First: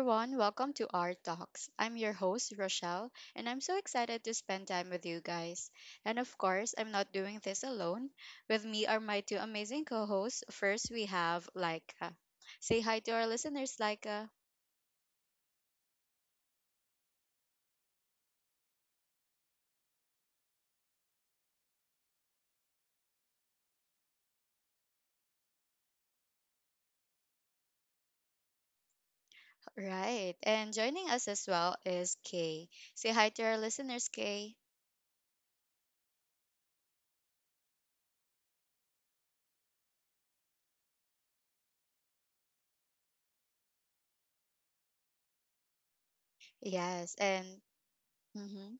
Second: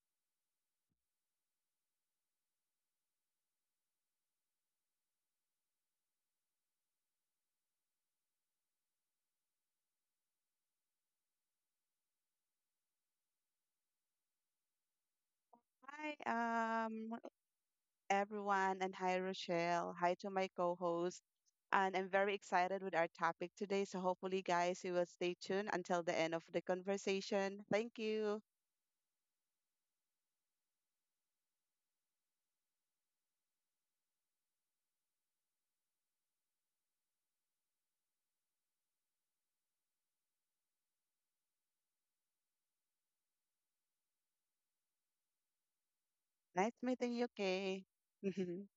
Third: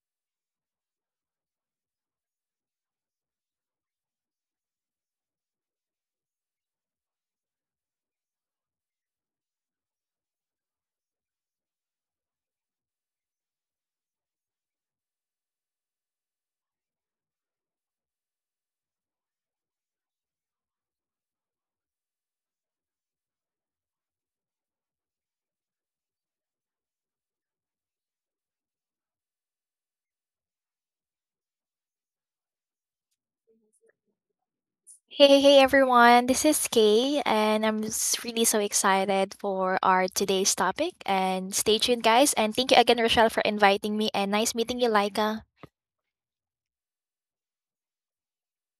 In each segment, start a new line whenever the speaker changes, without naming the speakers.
everyone, welcome to our talks. I'm your host, Rochelle, and I'm so excited to spend time with you guys. And of course, I'm not doing this alone. With me are my two amazing co hosts. First, we have Laika. Say hi to our listeners, Laika.
Hi, everyone, and hi, Rochelle. Hi to my co-host. And I'm very excited with our topic today. So hopefully, guys, you will stay tuned until the end of the conversation. Thank you.
Right. And joining us as well is Kay. Say hi to our listeners, Kay.
Hey, hey everyone, this is Kay, and I'm really so excited for our today's topic. And stay tuned, guys. And thank you again, Rochelle, for inviting me. And nice meeting you, Laika.
Nice meeting
Yes.
you,
And
Kay. Yes.
mhm.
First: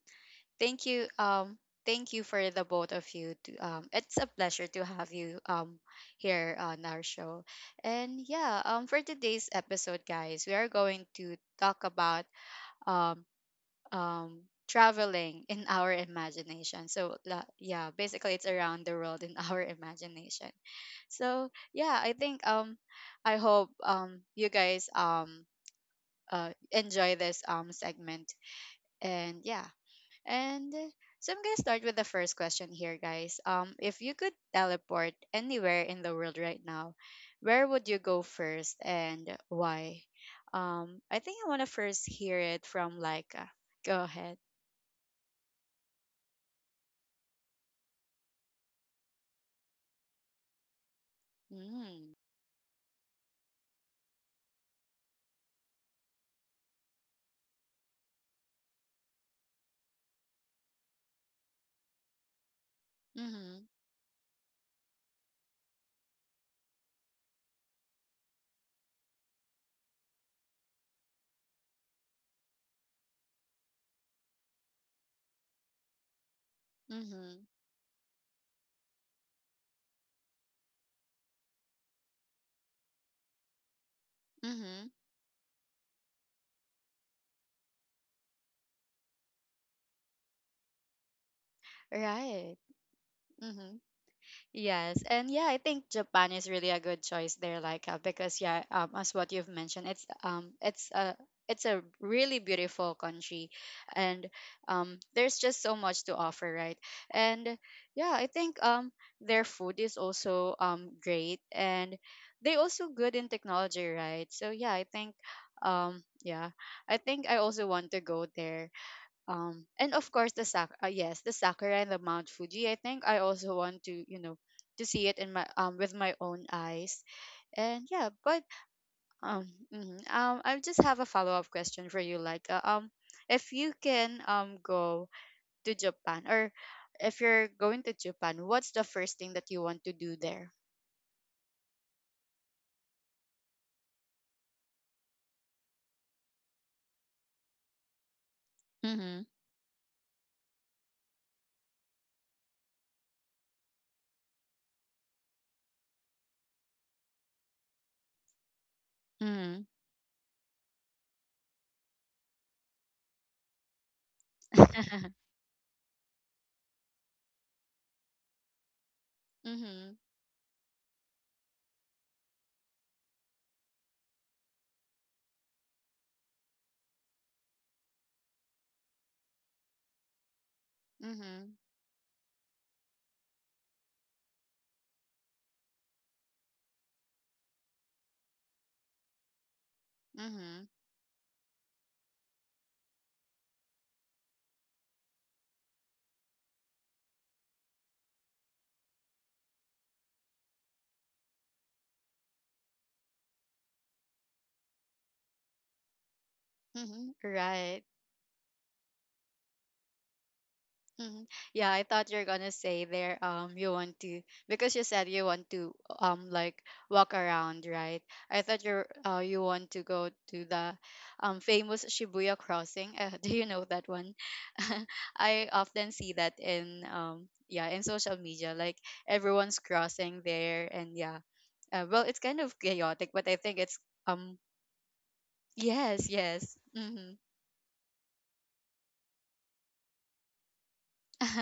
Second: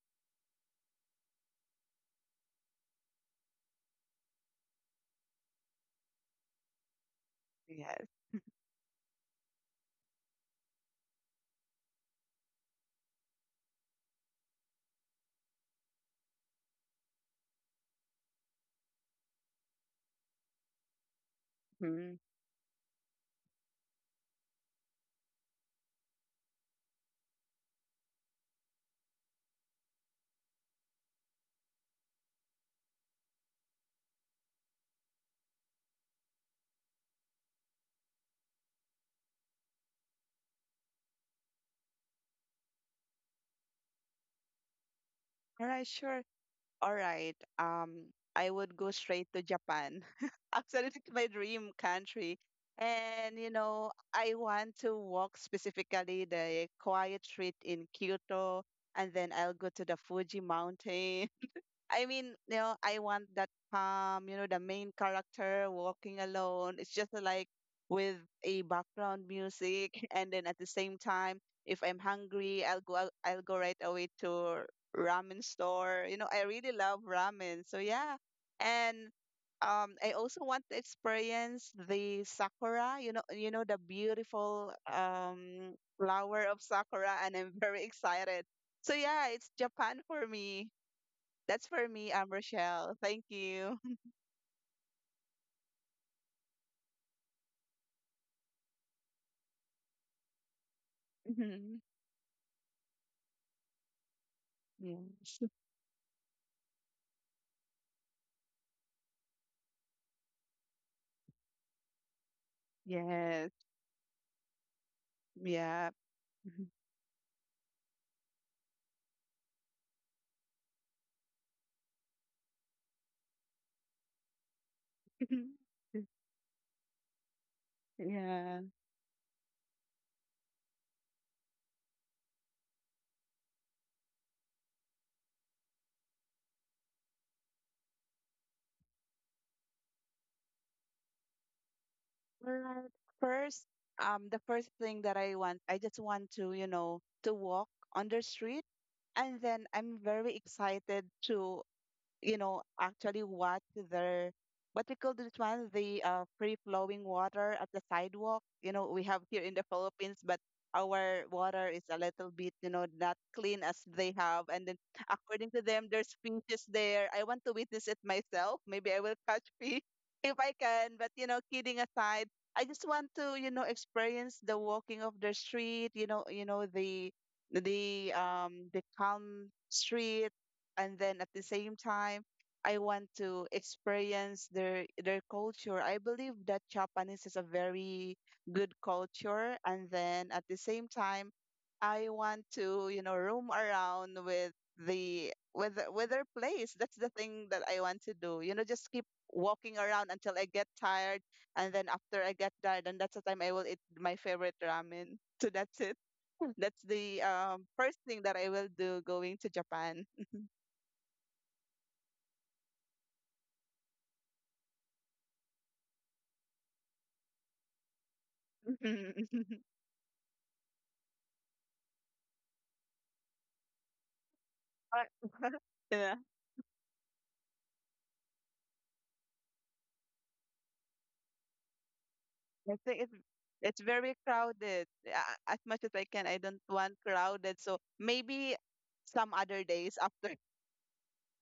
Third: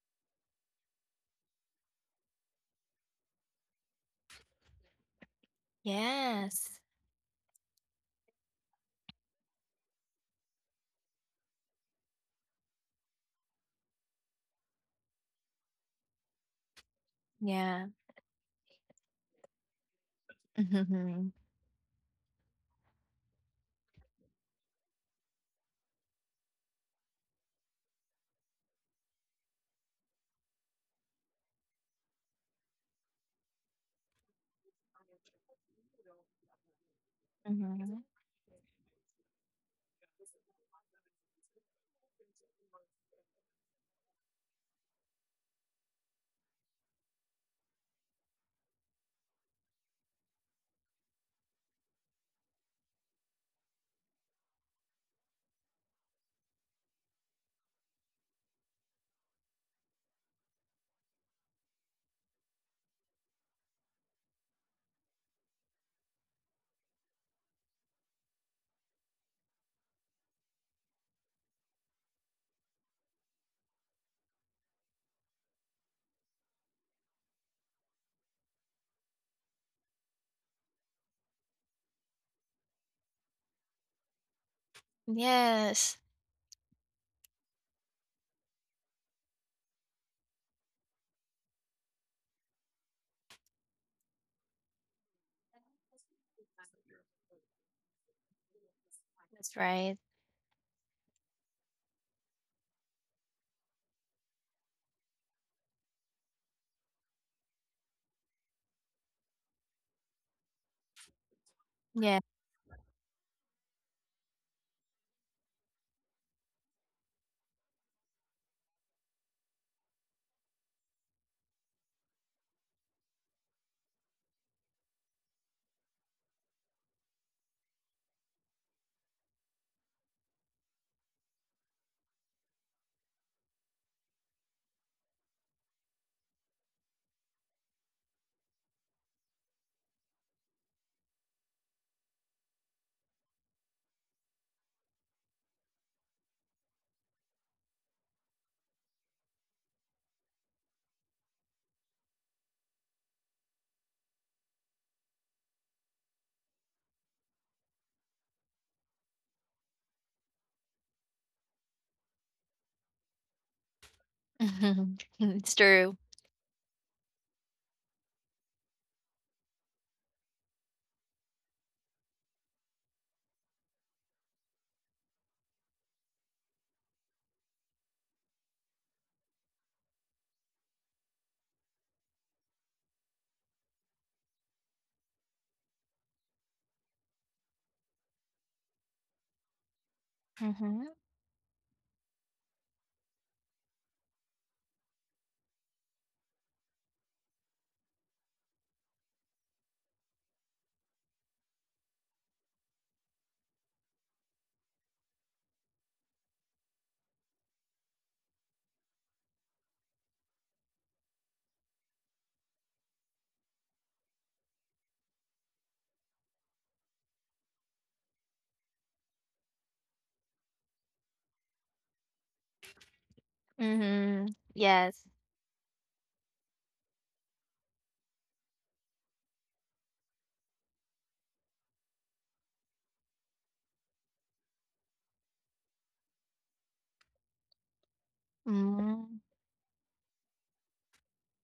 Thank you. Thank you for the both of you. To, it's a pleasure to have you here
Yes.
on our show. And yeah, for today's episode, guys, we are going to talk about um traveling in our imagination.
Yeah.
Yeah, basically it's around the world in our imagination.
Mm-hmm.
So yeah, I
Mhm.
think I hope you guys enjoy this segment and yeah and so I'm gonna start with the first question here, guys. If you could teleport anywhere in the world right now, where would
Mm-hmm.
you go first and why? I think I want to first hear it from Laika. Go ahead.
All right, sure. all right, um, I would go straight to Japan. Actually, it's my dream
Mm.
country. And, you know, I want to walk specifically the quiet street in Kyoto, and then I'll go to the Fuji Mountain. I mean, you know, I want that
Mm-hmm.
calm, you know, the main character walking alone. It's just like with a background music, and then at the same time, if I'm hungry, I'll go right away to ramen store. You know, I really love
Mm-hmm.
ramen. So yeah. And I also want to experience the sakura, you know the beautiful
Mm-hmm.
Yes.
flower of sakura and I'm very excited. So yeah, it's Japan for me. That's for me,
Right.
Rochelle. Thank
Mhm.
you.
Yes, and yeah, I think Japan is really a good choice there, because yeah, as what you've
That's
mentioned,
right.
it's a
Mhm.
really beautiful country, and there's
Yes.
just so much to offer, right? And yeah, I think their food is also great, and
Yeah.
they also good in
Yes.
technology, right? So
Yeah.
yeah, I think I also want to go there, and of course the sak yes the sakura and the mount fuji I think I also want to you know to see it in my with my own eyes and yeah but
Yeah.
um mhm, I just have a follow-up question for you if you can go to Japan or if you're going to Japan, what's the first thing that you want to do there?
Well, first, the first thing that I want, I just want to, you know, to walk on the street,
Mm-hmm.
and then I'm very excited to you know, actually watch their what we call this one, the free flowing water at the sidewalk. You know, we have here in
Mm-hmm.
the Philippines, but our water is a little bit, you know, not clean as they have. And then
Mm-hmm.
according
It's
to them,
true.
there's fishes there. I want to witness it myself. Maybe I will catch
Mm-hmm.
fish
Mm-hmm.
if I can. But you know, kidding aside, I just want to, you know, experience the walking of the street. You know the the calm street, and then at the
Mm-hmm.
same time I want to experience their culture. I believe that Japanese is a very good culture, and then at the
Mm-hmm.
same time I want to, you know, roam around with with their place. That's the thing that I want to do. You know, just keep walking around until I get tired, and then after I get tired, and that's the time I will eat my favorite ramen. So that's it. That's
Mm-hmm.
the
Right.
first thing that I will do going to Japan.
Mhm. Yeah, I thought you're gonna say there. You want to because you said you want to walk around, right? I thought you want to go to the famous Shibuya crossing. Do you know that one?
Mm-hmm. Yes.
Uh,
I often see
yeah,
that in yeah in social media, like everyone's crossing there, and yeah, well, it's kind of
I think
chaotic, but I think it's
it's very
um
crowded. As much as I
yes,
can, I
yes,
don't want
mm-hmm,
crowded. So maybe
Mm-hmm.
some other days after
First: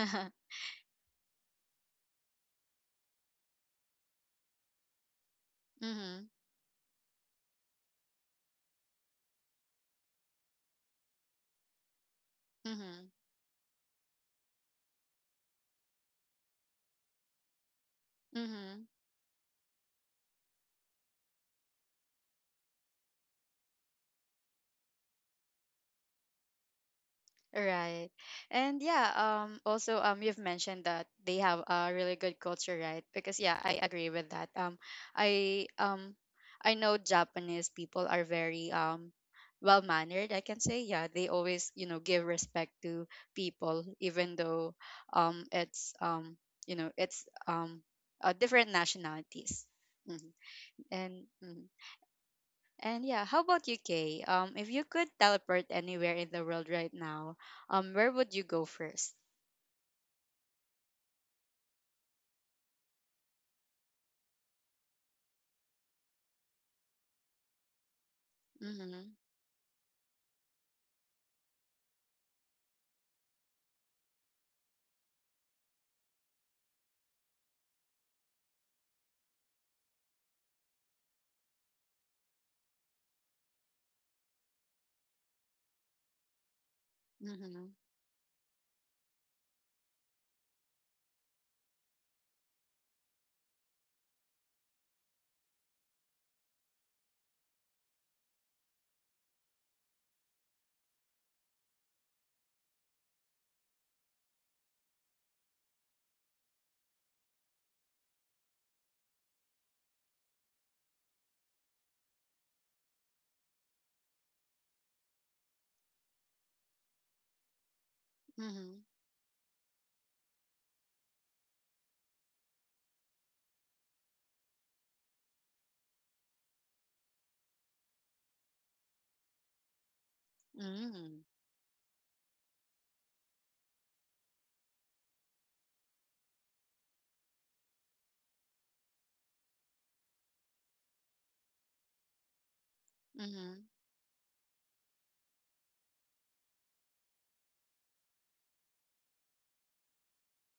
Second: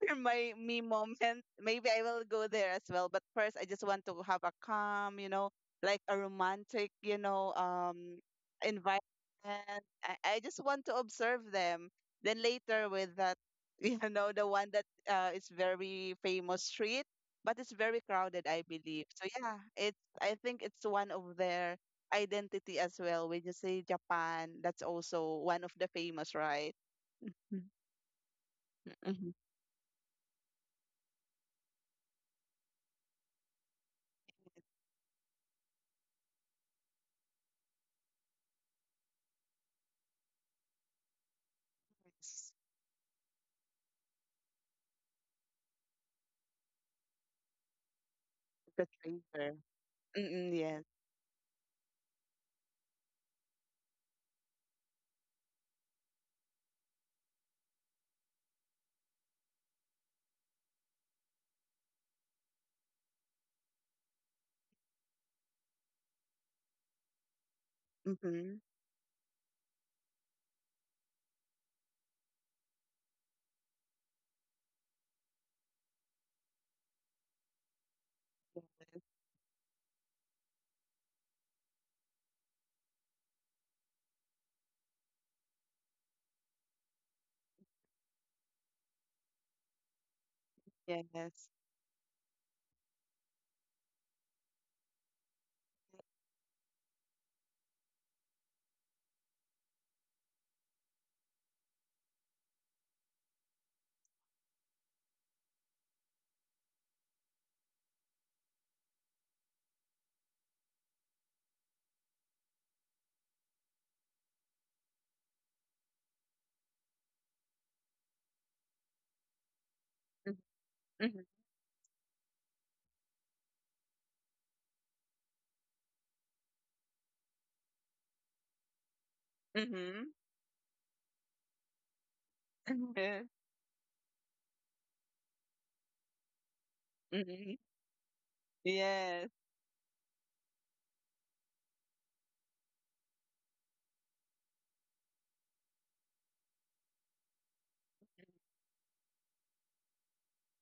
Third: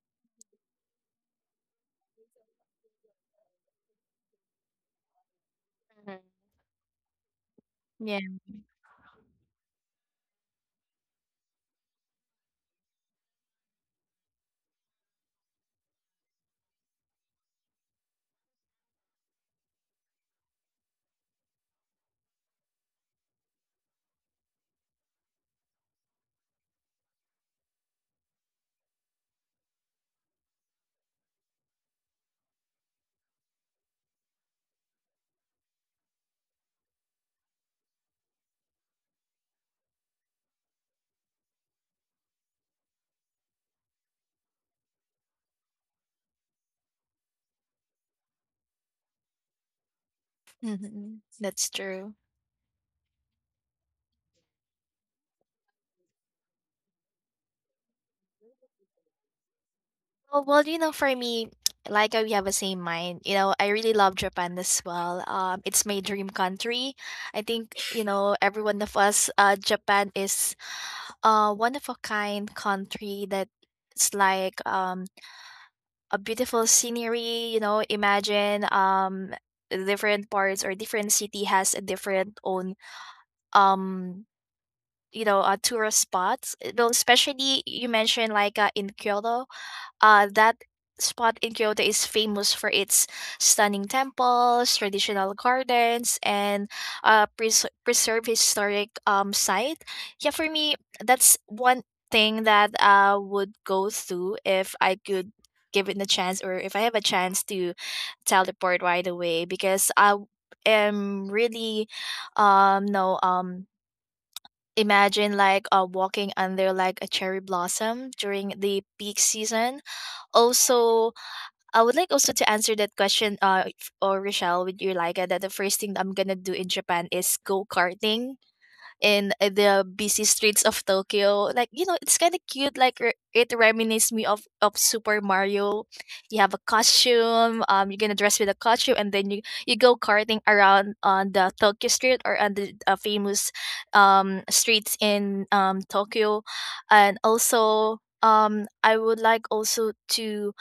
my me moment. Maybe I will go there as well. But first, I just want to have a calm, you know, like a
mm-hmm,
romantic, you know,
Yeah.
environment. I just want to observe them. Then later,
mm-hmm,
with that, you know, the one that is very famous street, but it's very crowded, I
mm-hmm.
believe. So yeah, it's I think it's one of their identity as well. When you say Japan, that's also one of the famous, right?
Right. And yeah,
Mhm.
also you've mentioned that they have a really good culture, right? Because yeah, I agree with that. I um I know Japanese people are very well-mannered, I can say. Yeah, they always, you know, give
Yes,
respect to people even though it's you know, it's um different
the traitor.
nationalities. Hmm
Mm-mm, yes.
Mm-hmm.
And
That's
mhm.
true.
And yeah, how about you, Kay? If you could teleport anywhere in the world right now, where would you go first?
Oh, well, you know, for me, like we have the same mind. You know, I really love Japan as well. It's my dream country. I think, you know,
Mm-hmm.
every one of
Mm-hmm.
us, Japan is one of a kind country, that it's like a beautiful scenery. You know, imagine different parts or different city has a different own um tourist spots. Well, especially
Mm-hmm.
you mentioned like in Kyoto, that spot
Yes.
in Kyoto is famous for its stunning temples, traditional gardens, and preserved historic site. Yeah, for me, that's one thing that I would go through if I could give it a chance, or if I have a chance to teleport right away, because I am really no imagine like walking under like a cherry blossom during the
Mm-hmm.
peak season.
Mm-hmm.
Also, I would like also to answer that question, or Rochelle, would you like, that the first thing that I'm gonna do in Japan is go karting in the
Mm-hmm.
busy streets of
Mm-hmm.
Tokyo. Like, you know, it's kind of cute. Like, it reminisces me of Super Mario. You have a
Mm-hmm.
costume, you're going to dress with a costume, and
Yes.
then you go karting around on the Tokyo street, or on the famous
Mm-hmm.
streets in Tokyo. And also, I would like also to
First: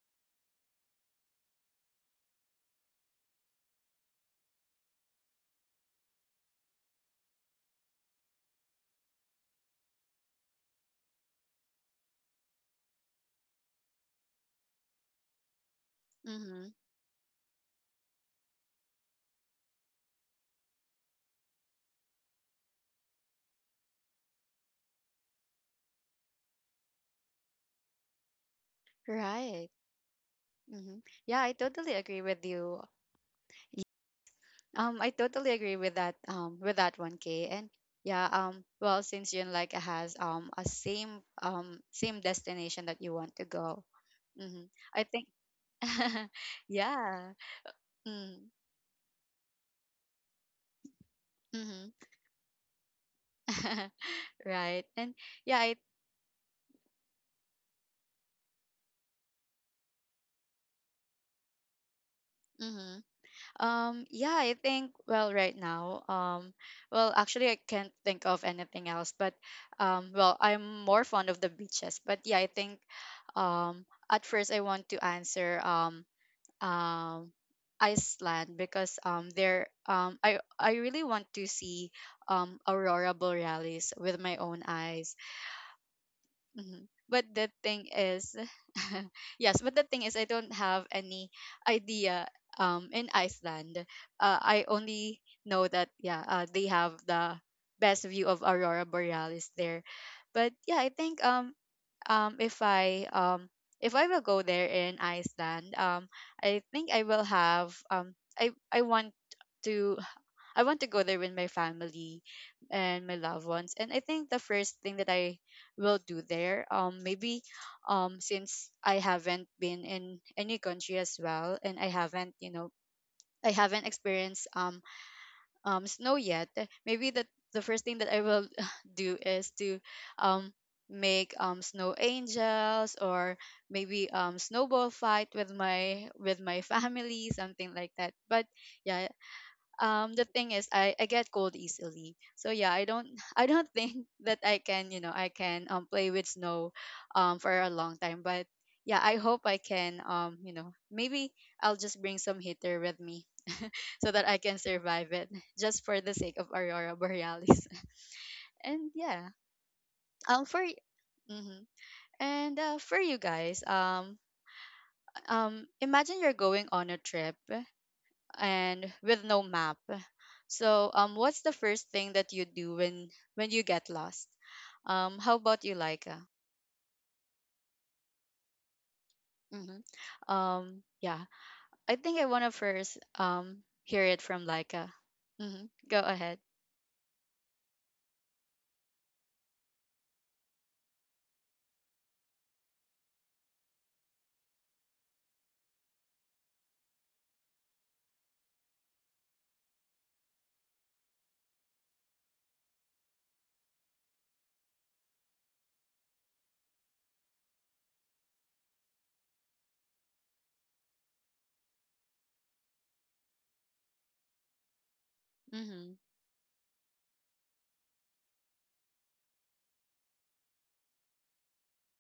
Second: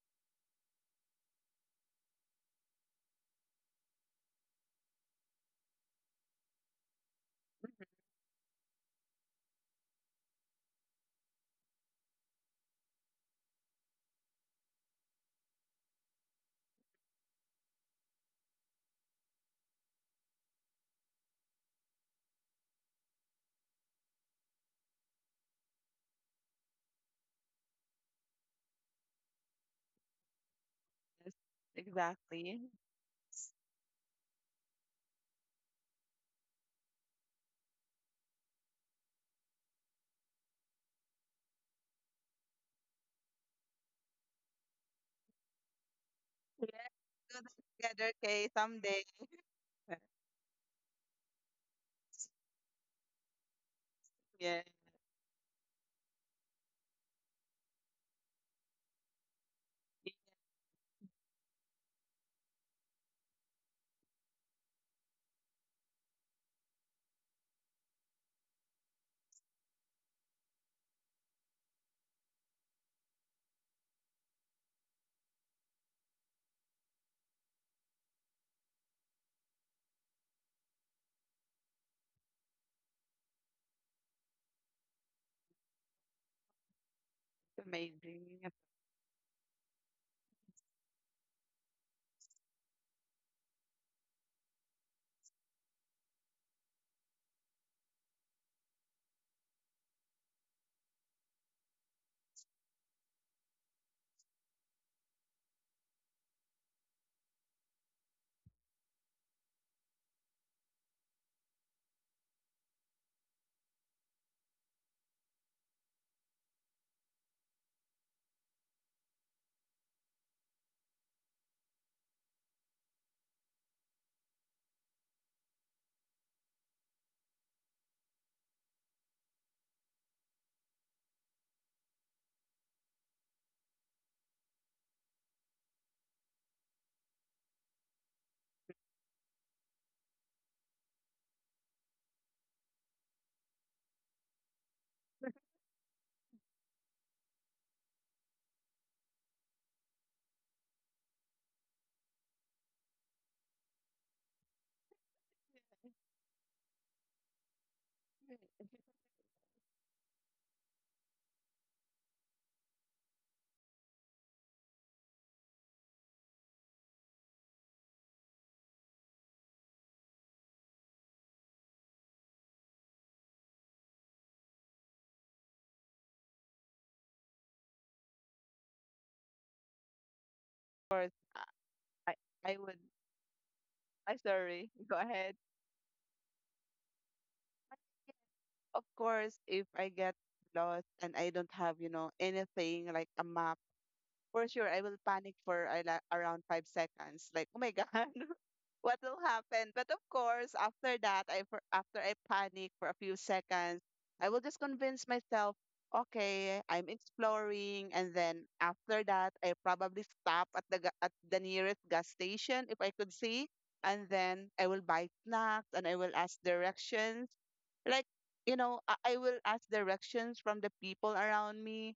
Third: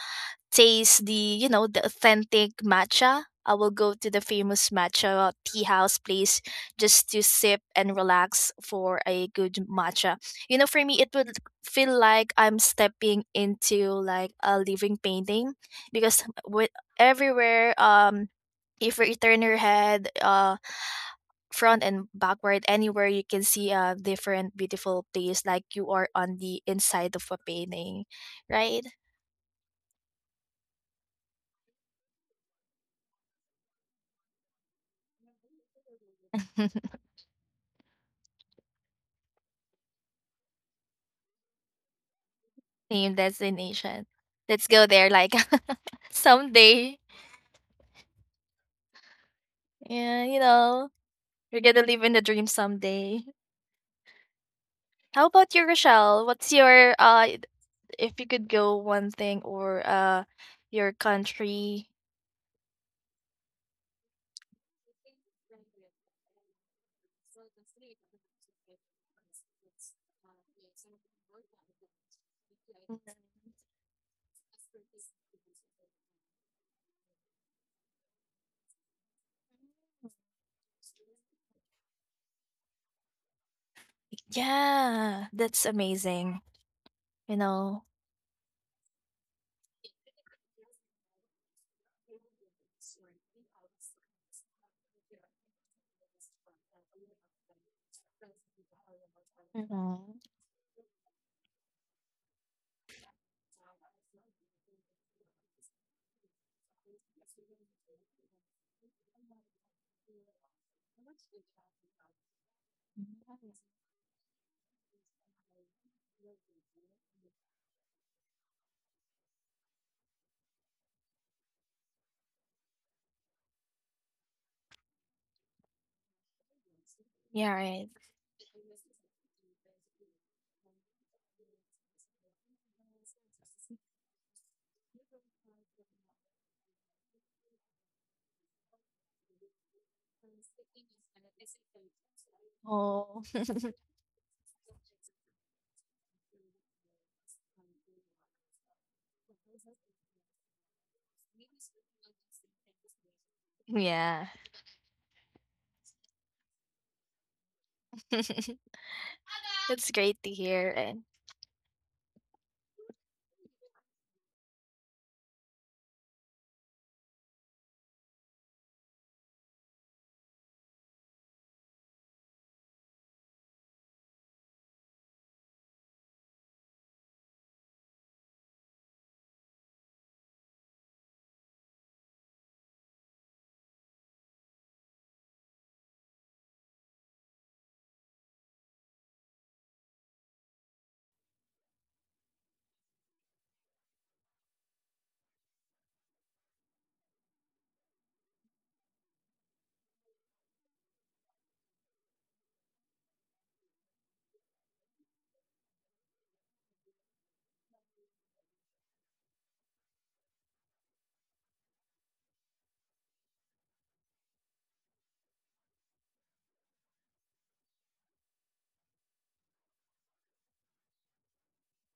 taste, the the authentic matcha. I will go to the famous matcha tea house place just to sip and relax for a good matcha. For me, it would feel like I'm stepping into like a living painting, because
Mm-hmm.
with everywhere, if you turn your head, front and backward, anywhere you can see a different beautiful place, like you are on the inside of a painting, right?
Right. Mm-hmm.
Yes.
Yeah, I totally agree with
Exactly.
you. Y- I totally agree with that. With that one, Kay. And yeah. Well, since you like has a same same destination that
Same
you want to go,
destination. Let's
mm-hmm.
go
I
there
think.
like,
Let's
someday.
yeah.
do that together, okay, someday.
Yeah, you know, you're gonna
Mm-hmm.
live in the dream someday.
Yes.
Right. And
How about
yeah,
you,
I
Rochelle? What's your if you could go one thing, or your country?
mhm. Yeah, I think well right now, well actually I can't think of anything else, but well, I'm more fond of the beaches. But yeah, I think
Mhm.
at first I want to answer um Iceland because there I really want to see aurora borealis with my own eyes.
Yeah, that's amazing.
Mhm. But
You
the
know.
thing is,
Amazing. Of
yes, but the thing is, I don't have any idea. In Iceland, I only know that yeah, they have the best view of aurora borealis there.
Mhm.
But yeah, I think um if I um if I will go there in Iceland, I think I will have to I want to go there with my family and my loved ones. And I think the first thing that I will do there, maybe, since I haven't been in any country as well, and I haven't, you know, I haven't experienced snow yet. Maybe
Yeah,
the first
right.
thing that I will do is to um make snow angels or maybe snowball fight with my family, something like that. But yeah, the thing is I get cold easily, so yeah I don't
Oh.
I don't think that I can, you know, I can play with snow for a long time. But yeah, I hope I can you know, maybe I'll just bring some heater with me so that
yeah.
I can survive it just for the sake of aurora borealis. And yeah
That's great to
for
hear. And
hmm and for you guys imagine you're going on a trip and with no map. So, what's the first thing that you do when you get lost? How about you, Laika? Hmm
course,
yeah, I
I,
think I want to
I I would.
first hear
I
it
am
from
sorry.
Laika.
Go ahead.
Mm-hmm. Go ahead.
Of course, if I get lost and I don't have, you know, anything like a map, for sure I will panic for around 5 seconds. Like, oh my God, what will happen. But of course, after that, after I panic for a few seconds, I will just convince myself, okay, I'm exploring, and then after that, I probably stop at at the nearest gas station if I could see, and then I will buy snacks and
Mm-hmm.
I will ask directions. Like, you know, I will ask directions from the people around me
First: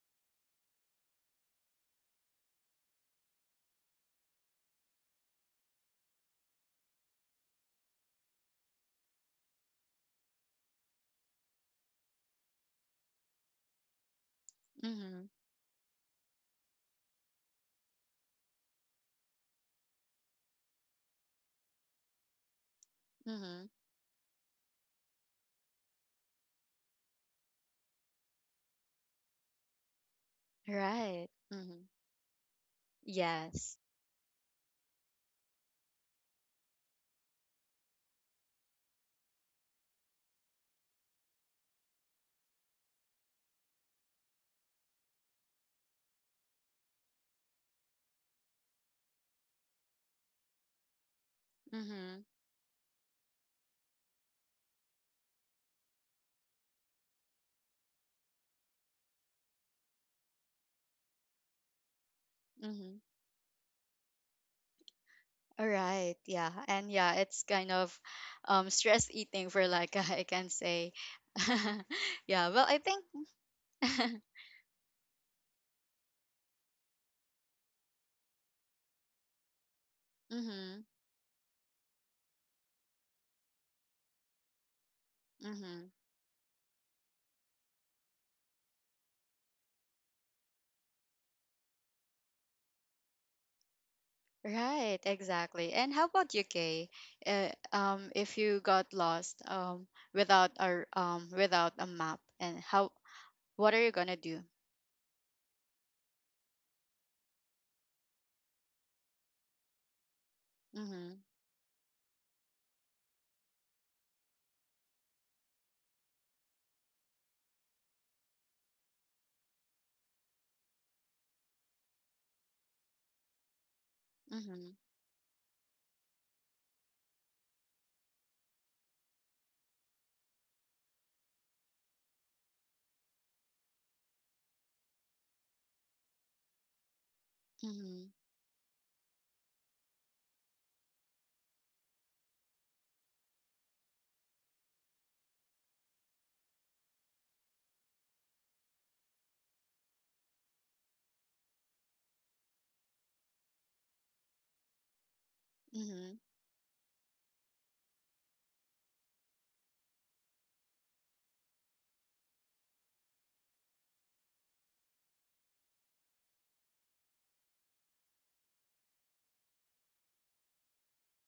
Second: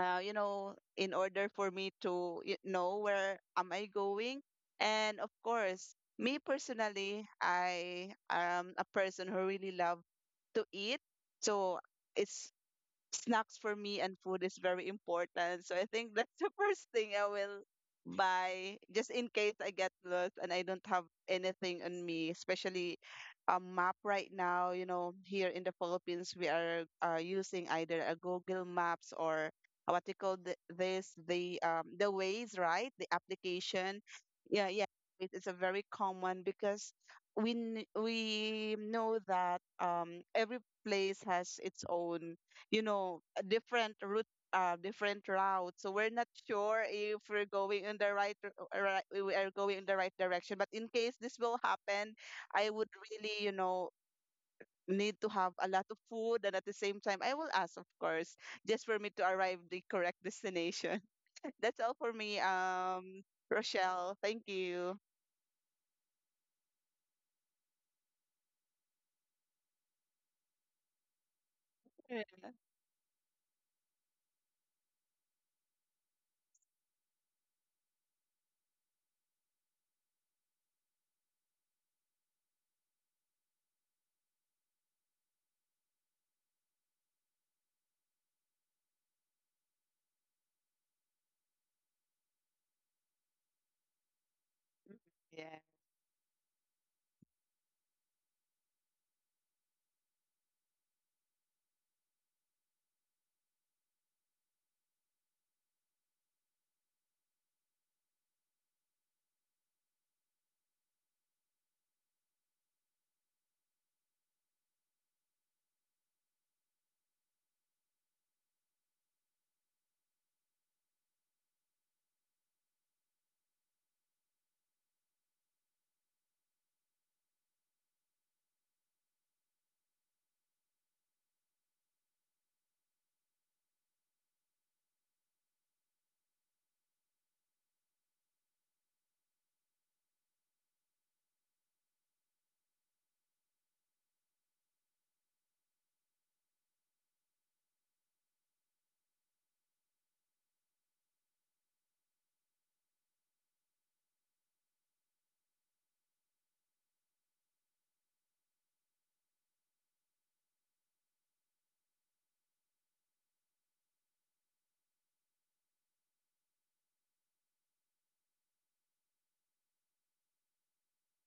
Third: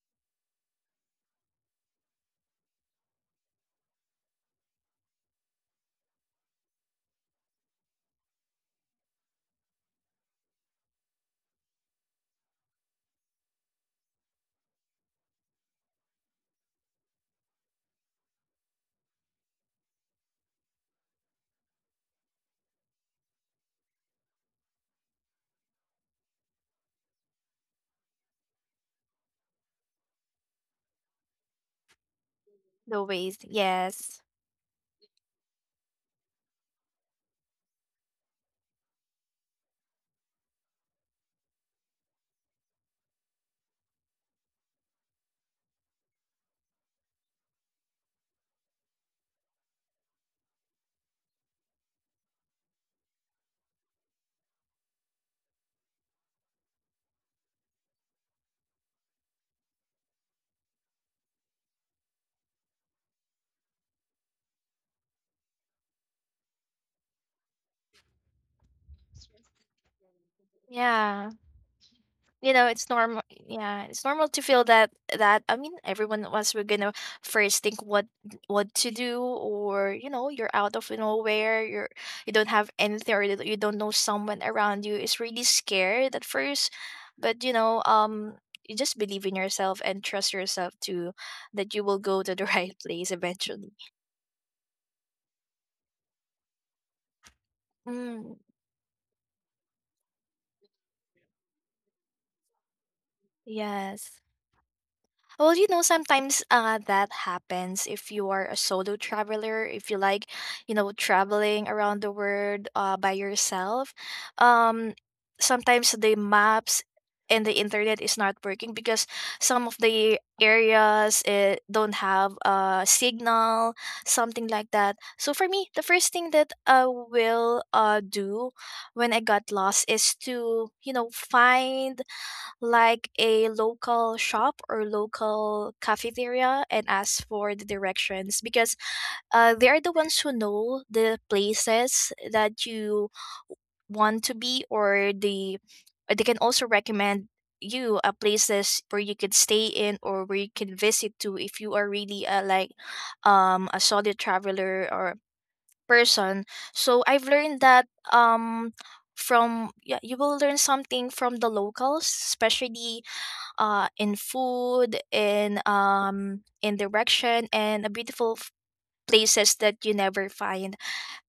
you know, in order for me to know where am I going. And of course, me personally, I am a person who really love to eat. So it's snacks for me and food is very
Mm-hmm.
important. So I think that's the first thing I will buy just in case I get lost and I don't have anything on me, especially a
Mm-hmm.
map right now. You know, here in the Philippines, we are using either a Google Maps or what you call this,
Right. Mm-hmm.
the ways, right?
the
The
ways,
Yes.
application.
yes.
Yeah, yeah. It's a very common because we know that every place has its own you know, a different route, different route. So we're not sure if we're going in the right, we are going in the right direction. But in case this will happen,
Mm-hmm.
I would really, you know, need to have a lot of food, and at the same time, I will ask, of course, just for me to arrive the correct destination. That's all for me,
Mm-hmm.
Rochelle. Thank you.
All right. Yeah. And yeah, it's kind of stress eating for Laika, I can say.
Yeah.
Mm.
yeah.
You
Well,
know,
I
it's
think.
normal. Yeah, it's normal to feel that. That, I mean, everyone of us we're gonna first think what to do, or you know, you're out
mm-hmm.
of nowhere, you're, you don't have anything, or you don't know someone around you. It's really
Mm-hmm.
scared at first, but you know, you just believe in yourself and trust yourself, to that you will go to the right place eventually.
Right,
Yes,
exactly. And how about you, Kay?
Mm,
If you got lost without a without a map, and how what are you gonna
yes.
do?
Well, you know, sometimes that happens if you are a solo traveler, if you like, you know,
Mm-hmm.
traveling around the world by yourself. Um, Sometimes the maps and the internet is not working, because some of the areas, don't have a signal, something like
Mm-hmm.
that. So for me, the first thing that I will do when I got lost is to, you know, find like a local shop or local cafeteria and ask for the
Mm-hmm.
directions, because they're the ones who know the places that you want to be, or the or they can also recommend you places where you could stay in, or where you can visit to, if you are really like a solid traveler or
Mm-hmm.
person. So I've learned that, um from, yeah, you will learn something from the locals, especially in food, in direction, and a beautiful places that you never find.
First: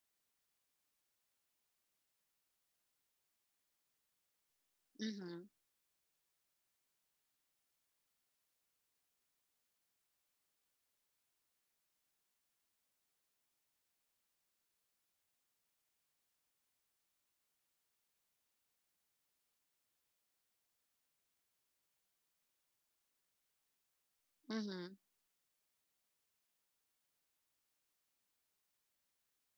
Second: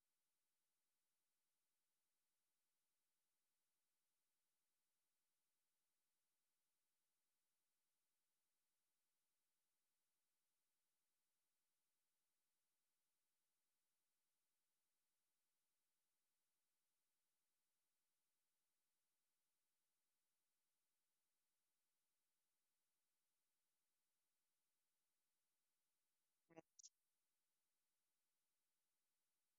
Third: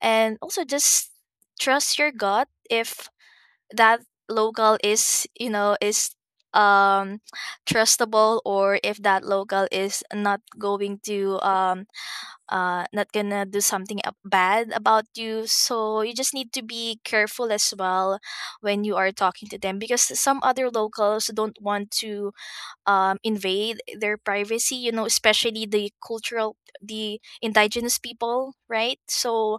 And also, just trust your gut, if that local is,
Mm-hmm.
is um trustable, or if that local is not going to, not gonna do something bad about you, so you just need to be careful as well when you are talking to them, because some other locals don't want to invade their privacy, you
Mm-hmm.
know, especially the indigenous people, right? So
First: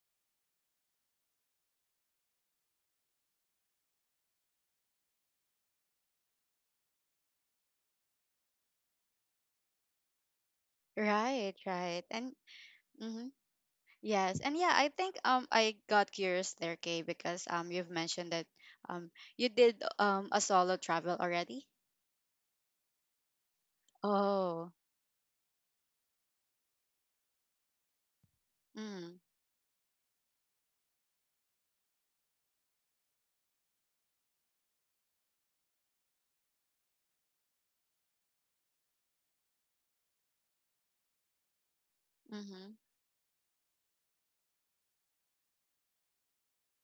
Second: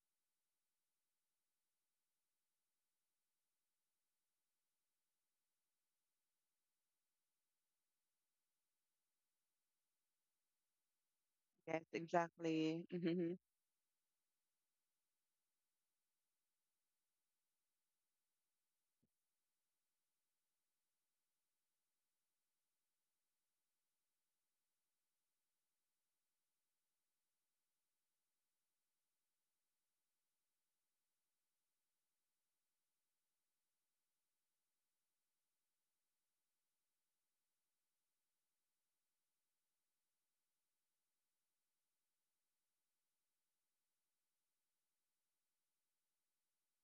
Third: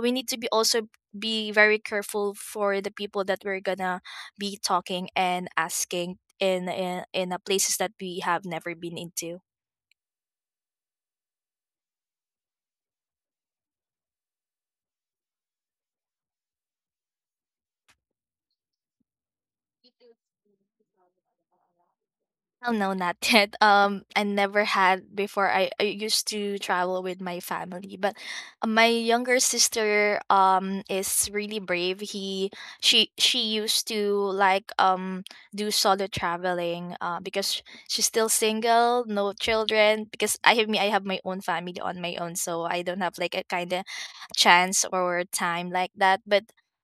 we need to be also be very careful for the people that we're gonna be talking and asking, in a places that we have never been into.
Right,
yes,
right. And
exactly.
mm-hmm.
Hmm.
Yes, and yeah, I think I got curious there, Kay, because you've mentioned that um you did a solo travel already.
Oh no, not yet. I never
Oh.
had before. I used to travel with my family, but my
Mm-hmm.
younger sister is really brave. He she used to like do solo traveling because she's still single, no children. Because I have my own family on my own, so
Mm-hmm.
I don't have like a kind of chance or time like that, but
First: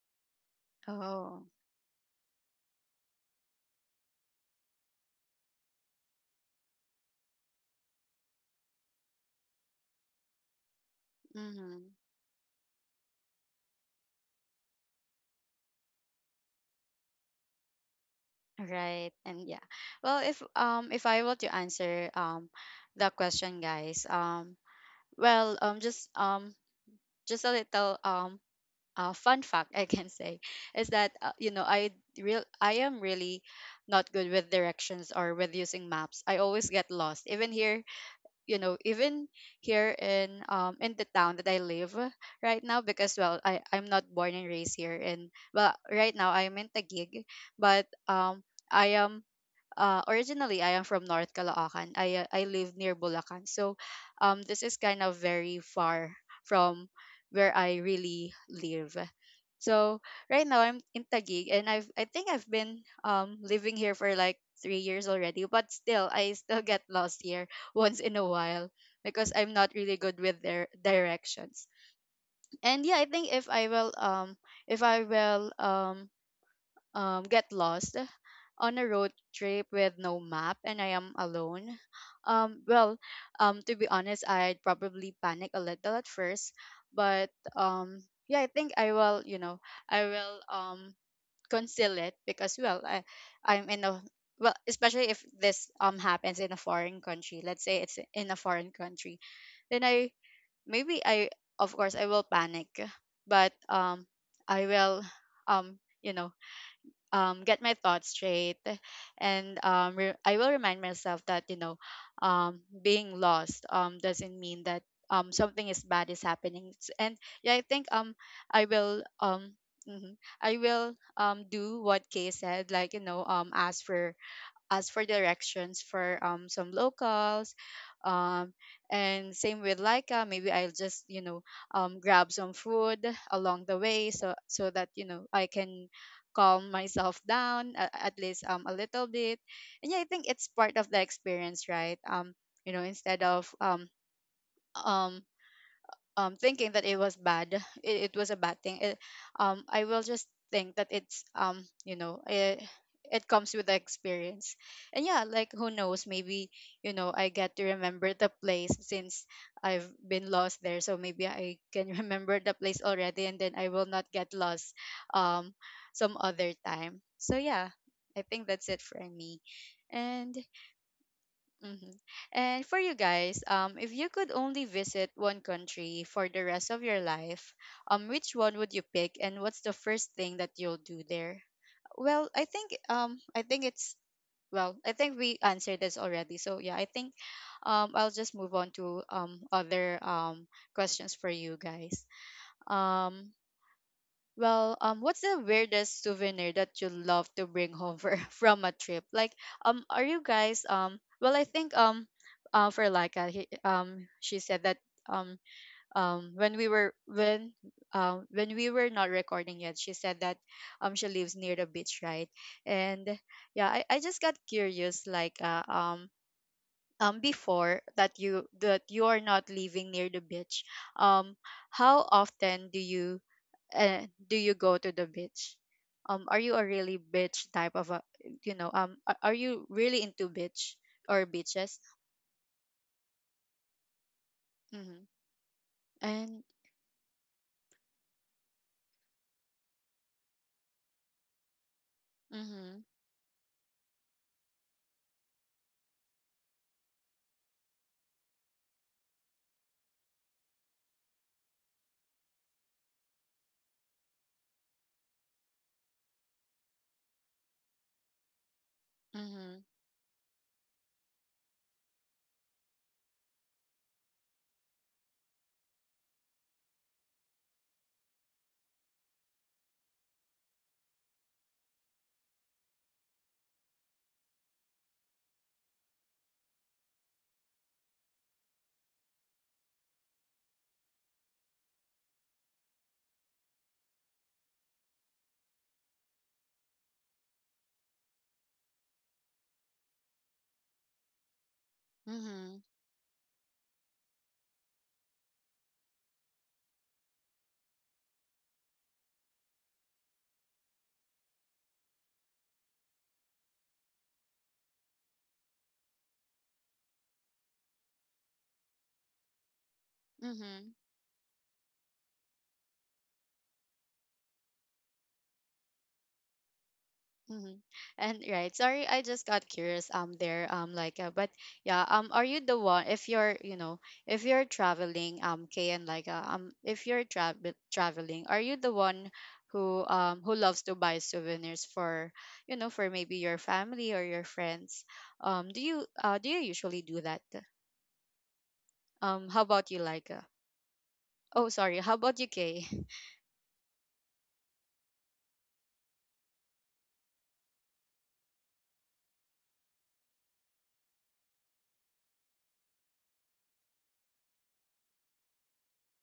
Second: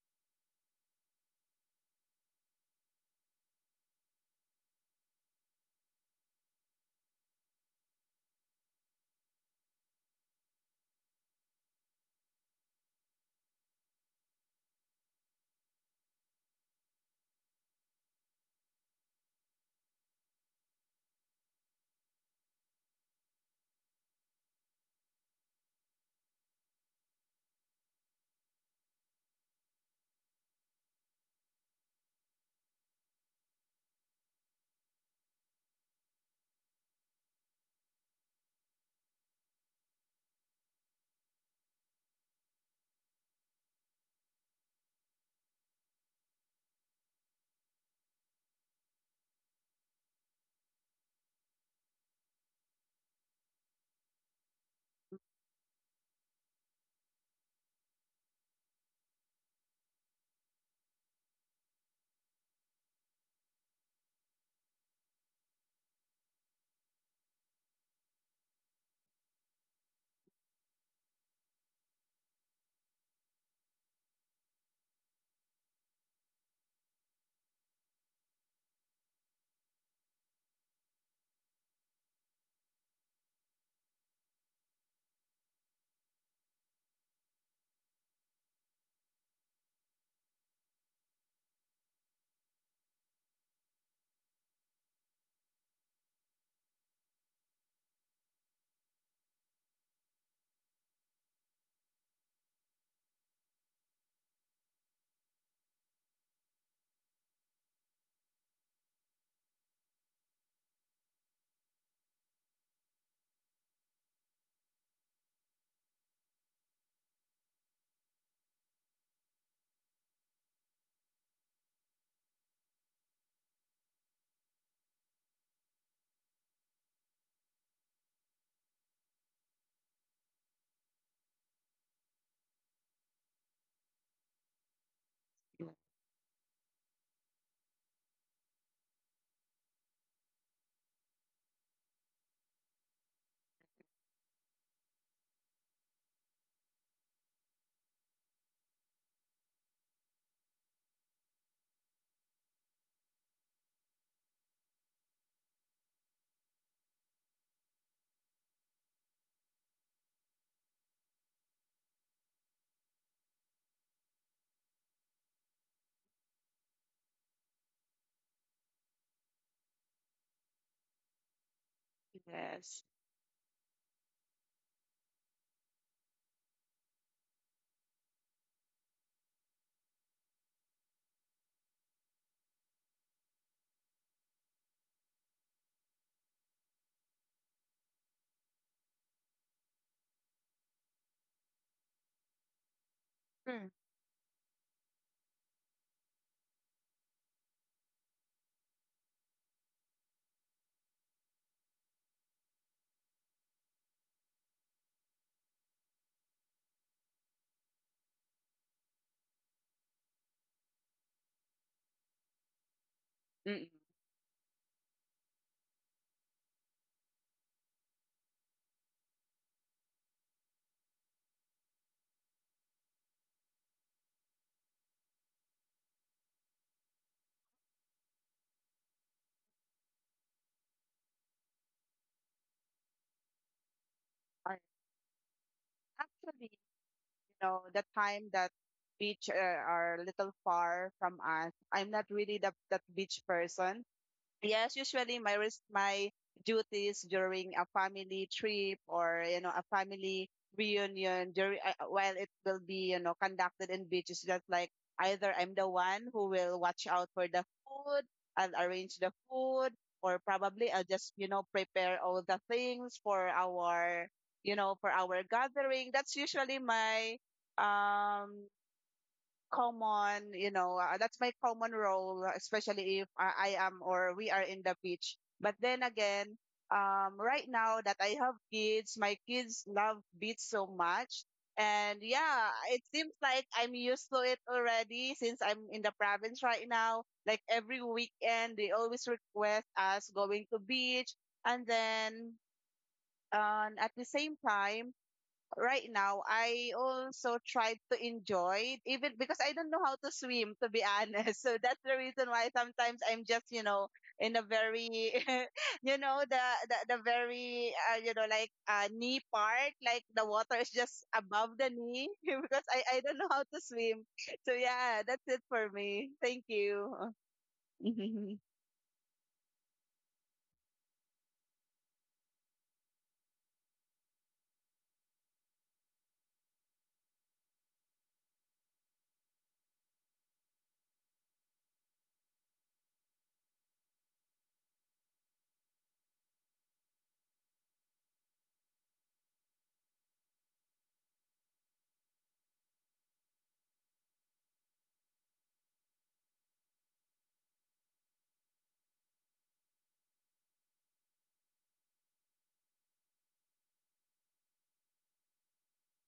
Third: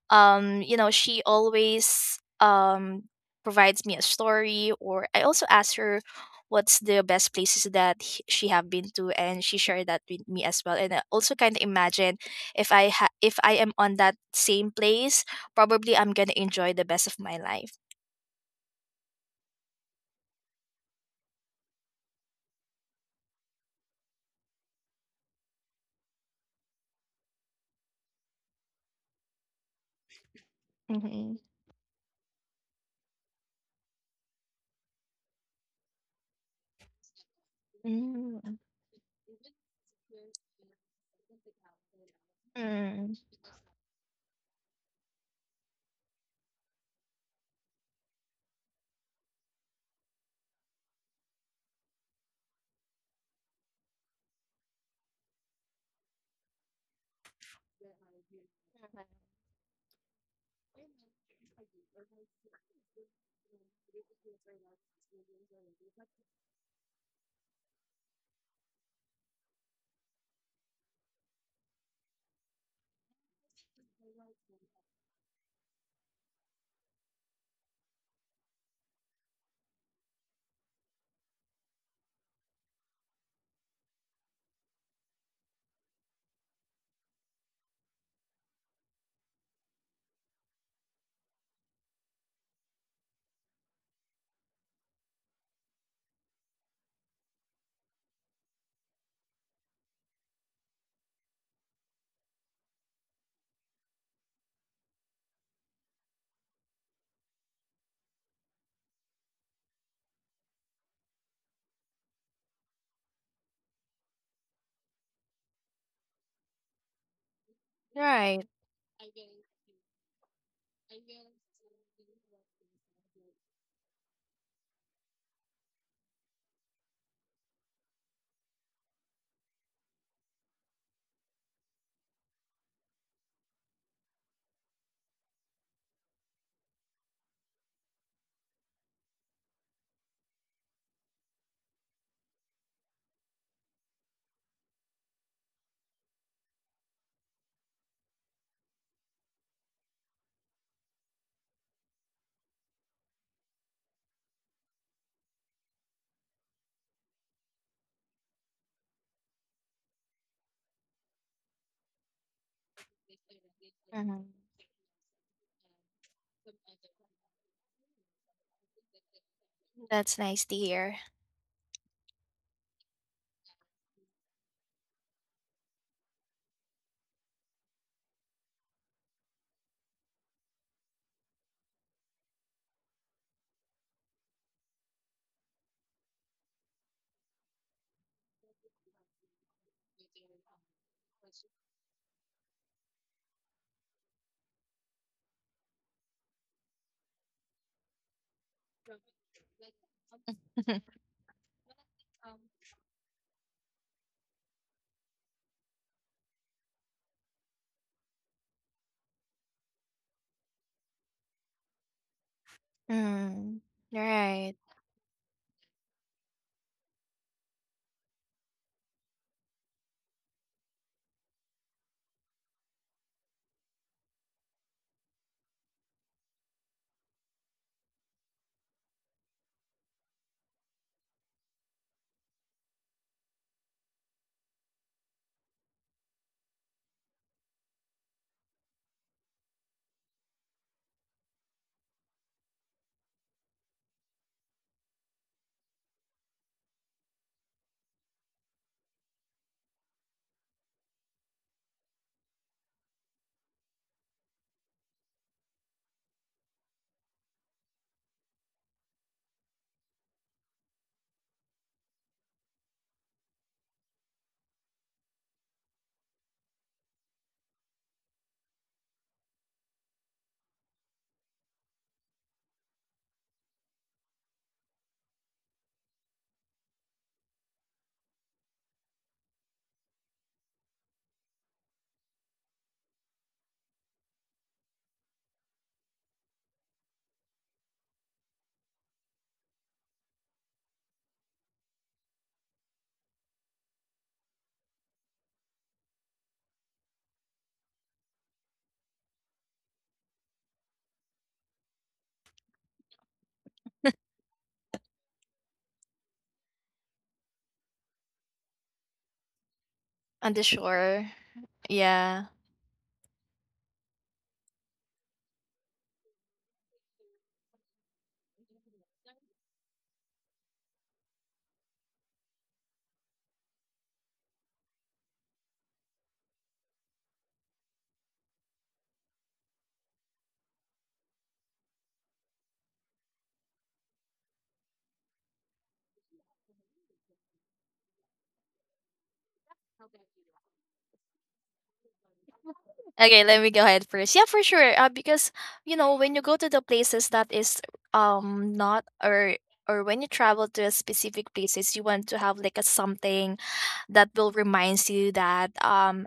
she
Oh.
always provides me a story, or I also asked her what's the best places that she have been to, and she shared that with me as well. And I also kind of
Mm-hmm.
imagine if I am on that same place, probably I'm going to enjoy the best of my life.
Right. And yeah. Well, if I were to answer the question, guys, well, just a little fun fact I can say is that
Mhm.
you know I am really not good with directions or with using maps. I always get lost. Even here,
Mm.
you know, even here in the town that I live right now
Mm.
because well, I I'm not born and raised here, and well, right now I'm in Taguig, but I am originally I am from North Caloocan. I live near Bulacan. So this is kind of very far from where I really live. So right now I'm in Taguig, and I think I've been living here for like 3 years already, but still I still get lost here once in a while because I'm not really good with their directions. And yeah, I think if I will get lost on a road trip with no map and I am alone. Um, well, to be honest, I'd probably panic a little at first, but yeah, I think I will. You know, I will conceal it because I'm in a well, especially if this happens in a foreign country. Let's say it's in a foreign country, then I maybe I of course I will panic, but I will um you know get my thoughts straight and I will remind myself that you know being lost doesn't mean that something is bad is happening. And yeah I think I will mhm, I will do what Kay said, like you know ask for ask for directions for some locals, um and same with Laika, maybe I'll just you know grab some food along the way so so that you know I can calm myself down at least a little bit. And yeah, I think it's part of the experience, right? You know, instead of um thinking that it was bad, it was a bad thing. I will just think that it's you know, it comes with the experience, and yeah, like who knows, maybe you know, I get to remember the place since I've been lost there, so maybe I can remember the place already, and then I will not
Mhm.
get lost, um, some other time. So yeah, I think that's it for me,
That's
and
nice to hear.
mm-hmm. And for
Yes.
you guys, if you could only visit one country for the rest of your life, which one would you pick, and what's the first thing that you'll do there? Well, I think it's well, I think we answered this already. So yeah, I think I'll just move on to other questions for you guys. Um,
Mm.
well, what's the weirdest souvenir that you love to bring home for, from a trip? Like, are you guys um? Well, I think for Laika, she said that um, when we were when we were not recording yet, she said that she lives near the beach, right? And
mm.
Mm-mm.
yeah, I just got
Right.
curious, like before that you are not living near the beach, um, how often do you go to the beach? Are you a really beach type of a, are you really into beach or beaches? Mm-hmm. And
Alright, you know, the time that beach are a little far from us. I'm not really the, that
mm-hmm,
beach person. Yes, usually my duties during a family trip or you know a family reunion during while it will be you know conducted in beach is just like either I'm the one who will watch out for the food, I'll arrange the
mm-hmm,
food, or probably I'll just you know prepare all the things for our you know for our gathering. That's usually my um common, you know, that's my common role, especially if I am or we are in the beach. But then again, right now that I have kids, my kids love beach so much. And yeah, it seems like I'm used to it already since I'm in the province right now. Like every weekend, they always request us going to beach. And then
mm-hmm,
at the same time, right now, I also try to enjoy even because I don't know how to swim, to be honest. So that's the reason why sometimes I'm just, you know, in a very, you know, the very, you know, like knee part, like the
On the
water is
mm-hmm.
just
shore.
above the knee
Yeah.
because I don't know how to swim. So yeah, that's it for me. Thank you.
Mm-hmm. And right, sorry, I just got curious there but yeah are you the one if you're, if you're traveling Kay, and if you're traveling, are you the one who loves to buy souvenirs for you know, for maybe your family or your friends, do you usually do that? How about you, oh sorry, how about you, Kay?
Okay, let me go ahead first. Yeah, for sure. Because, you know, when you go to the places that is not, or when you travel to a specific places, you want to have like a something that will reminds you that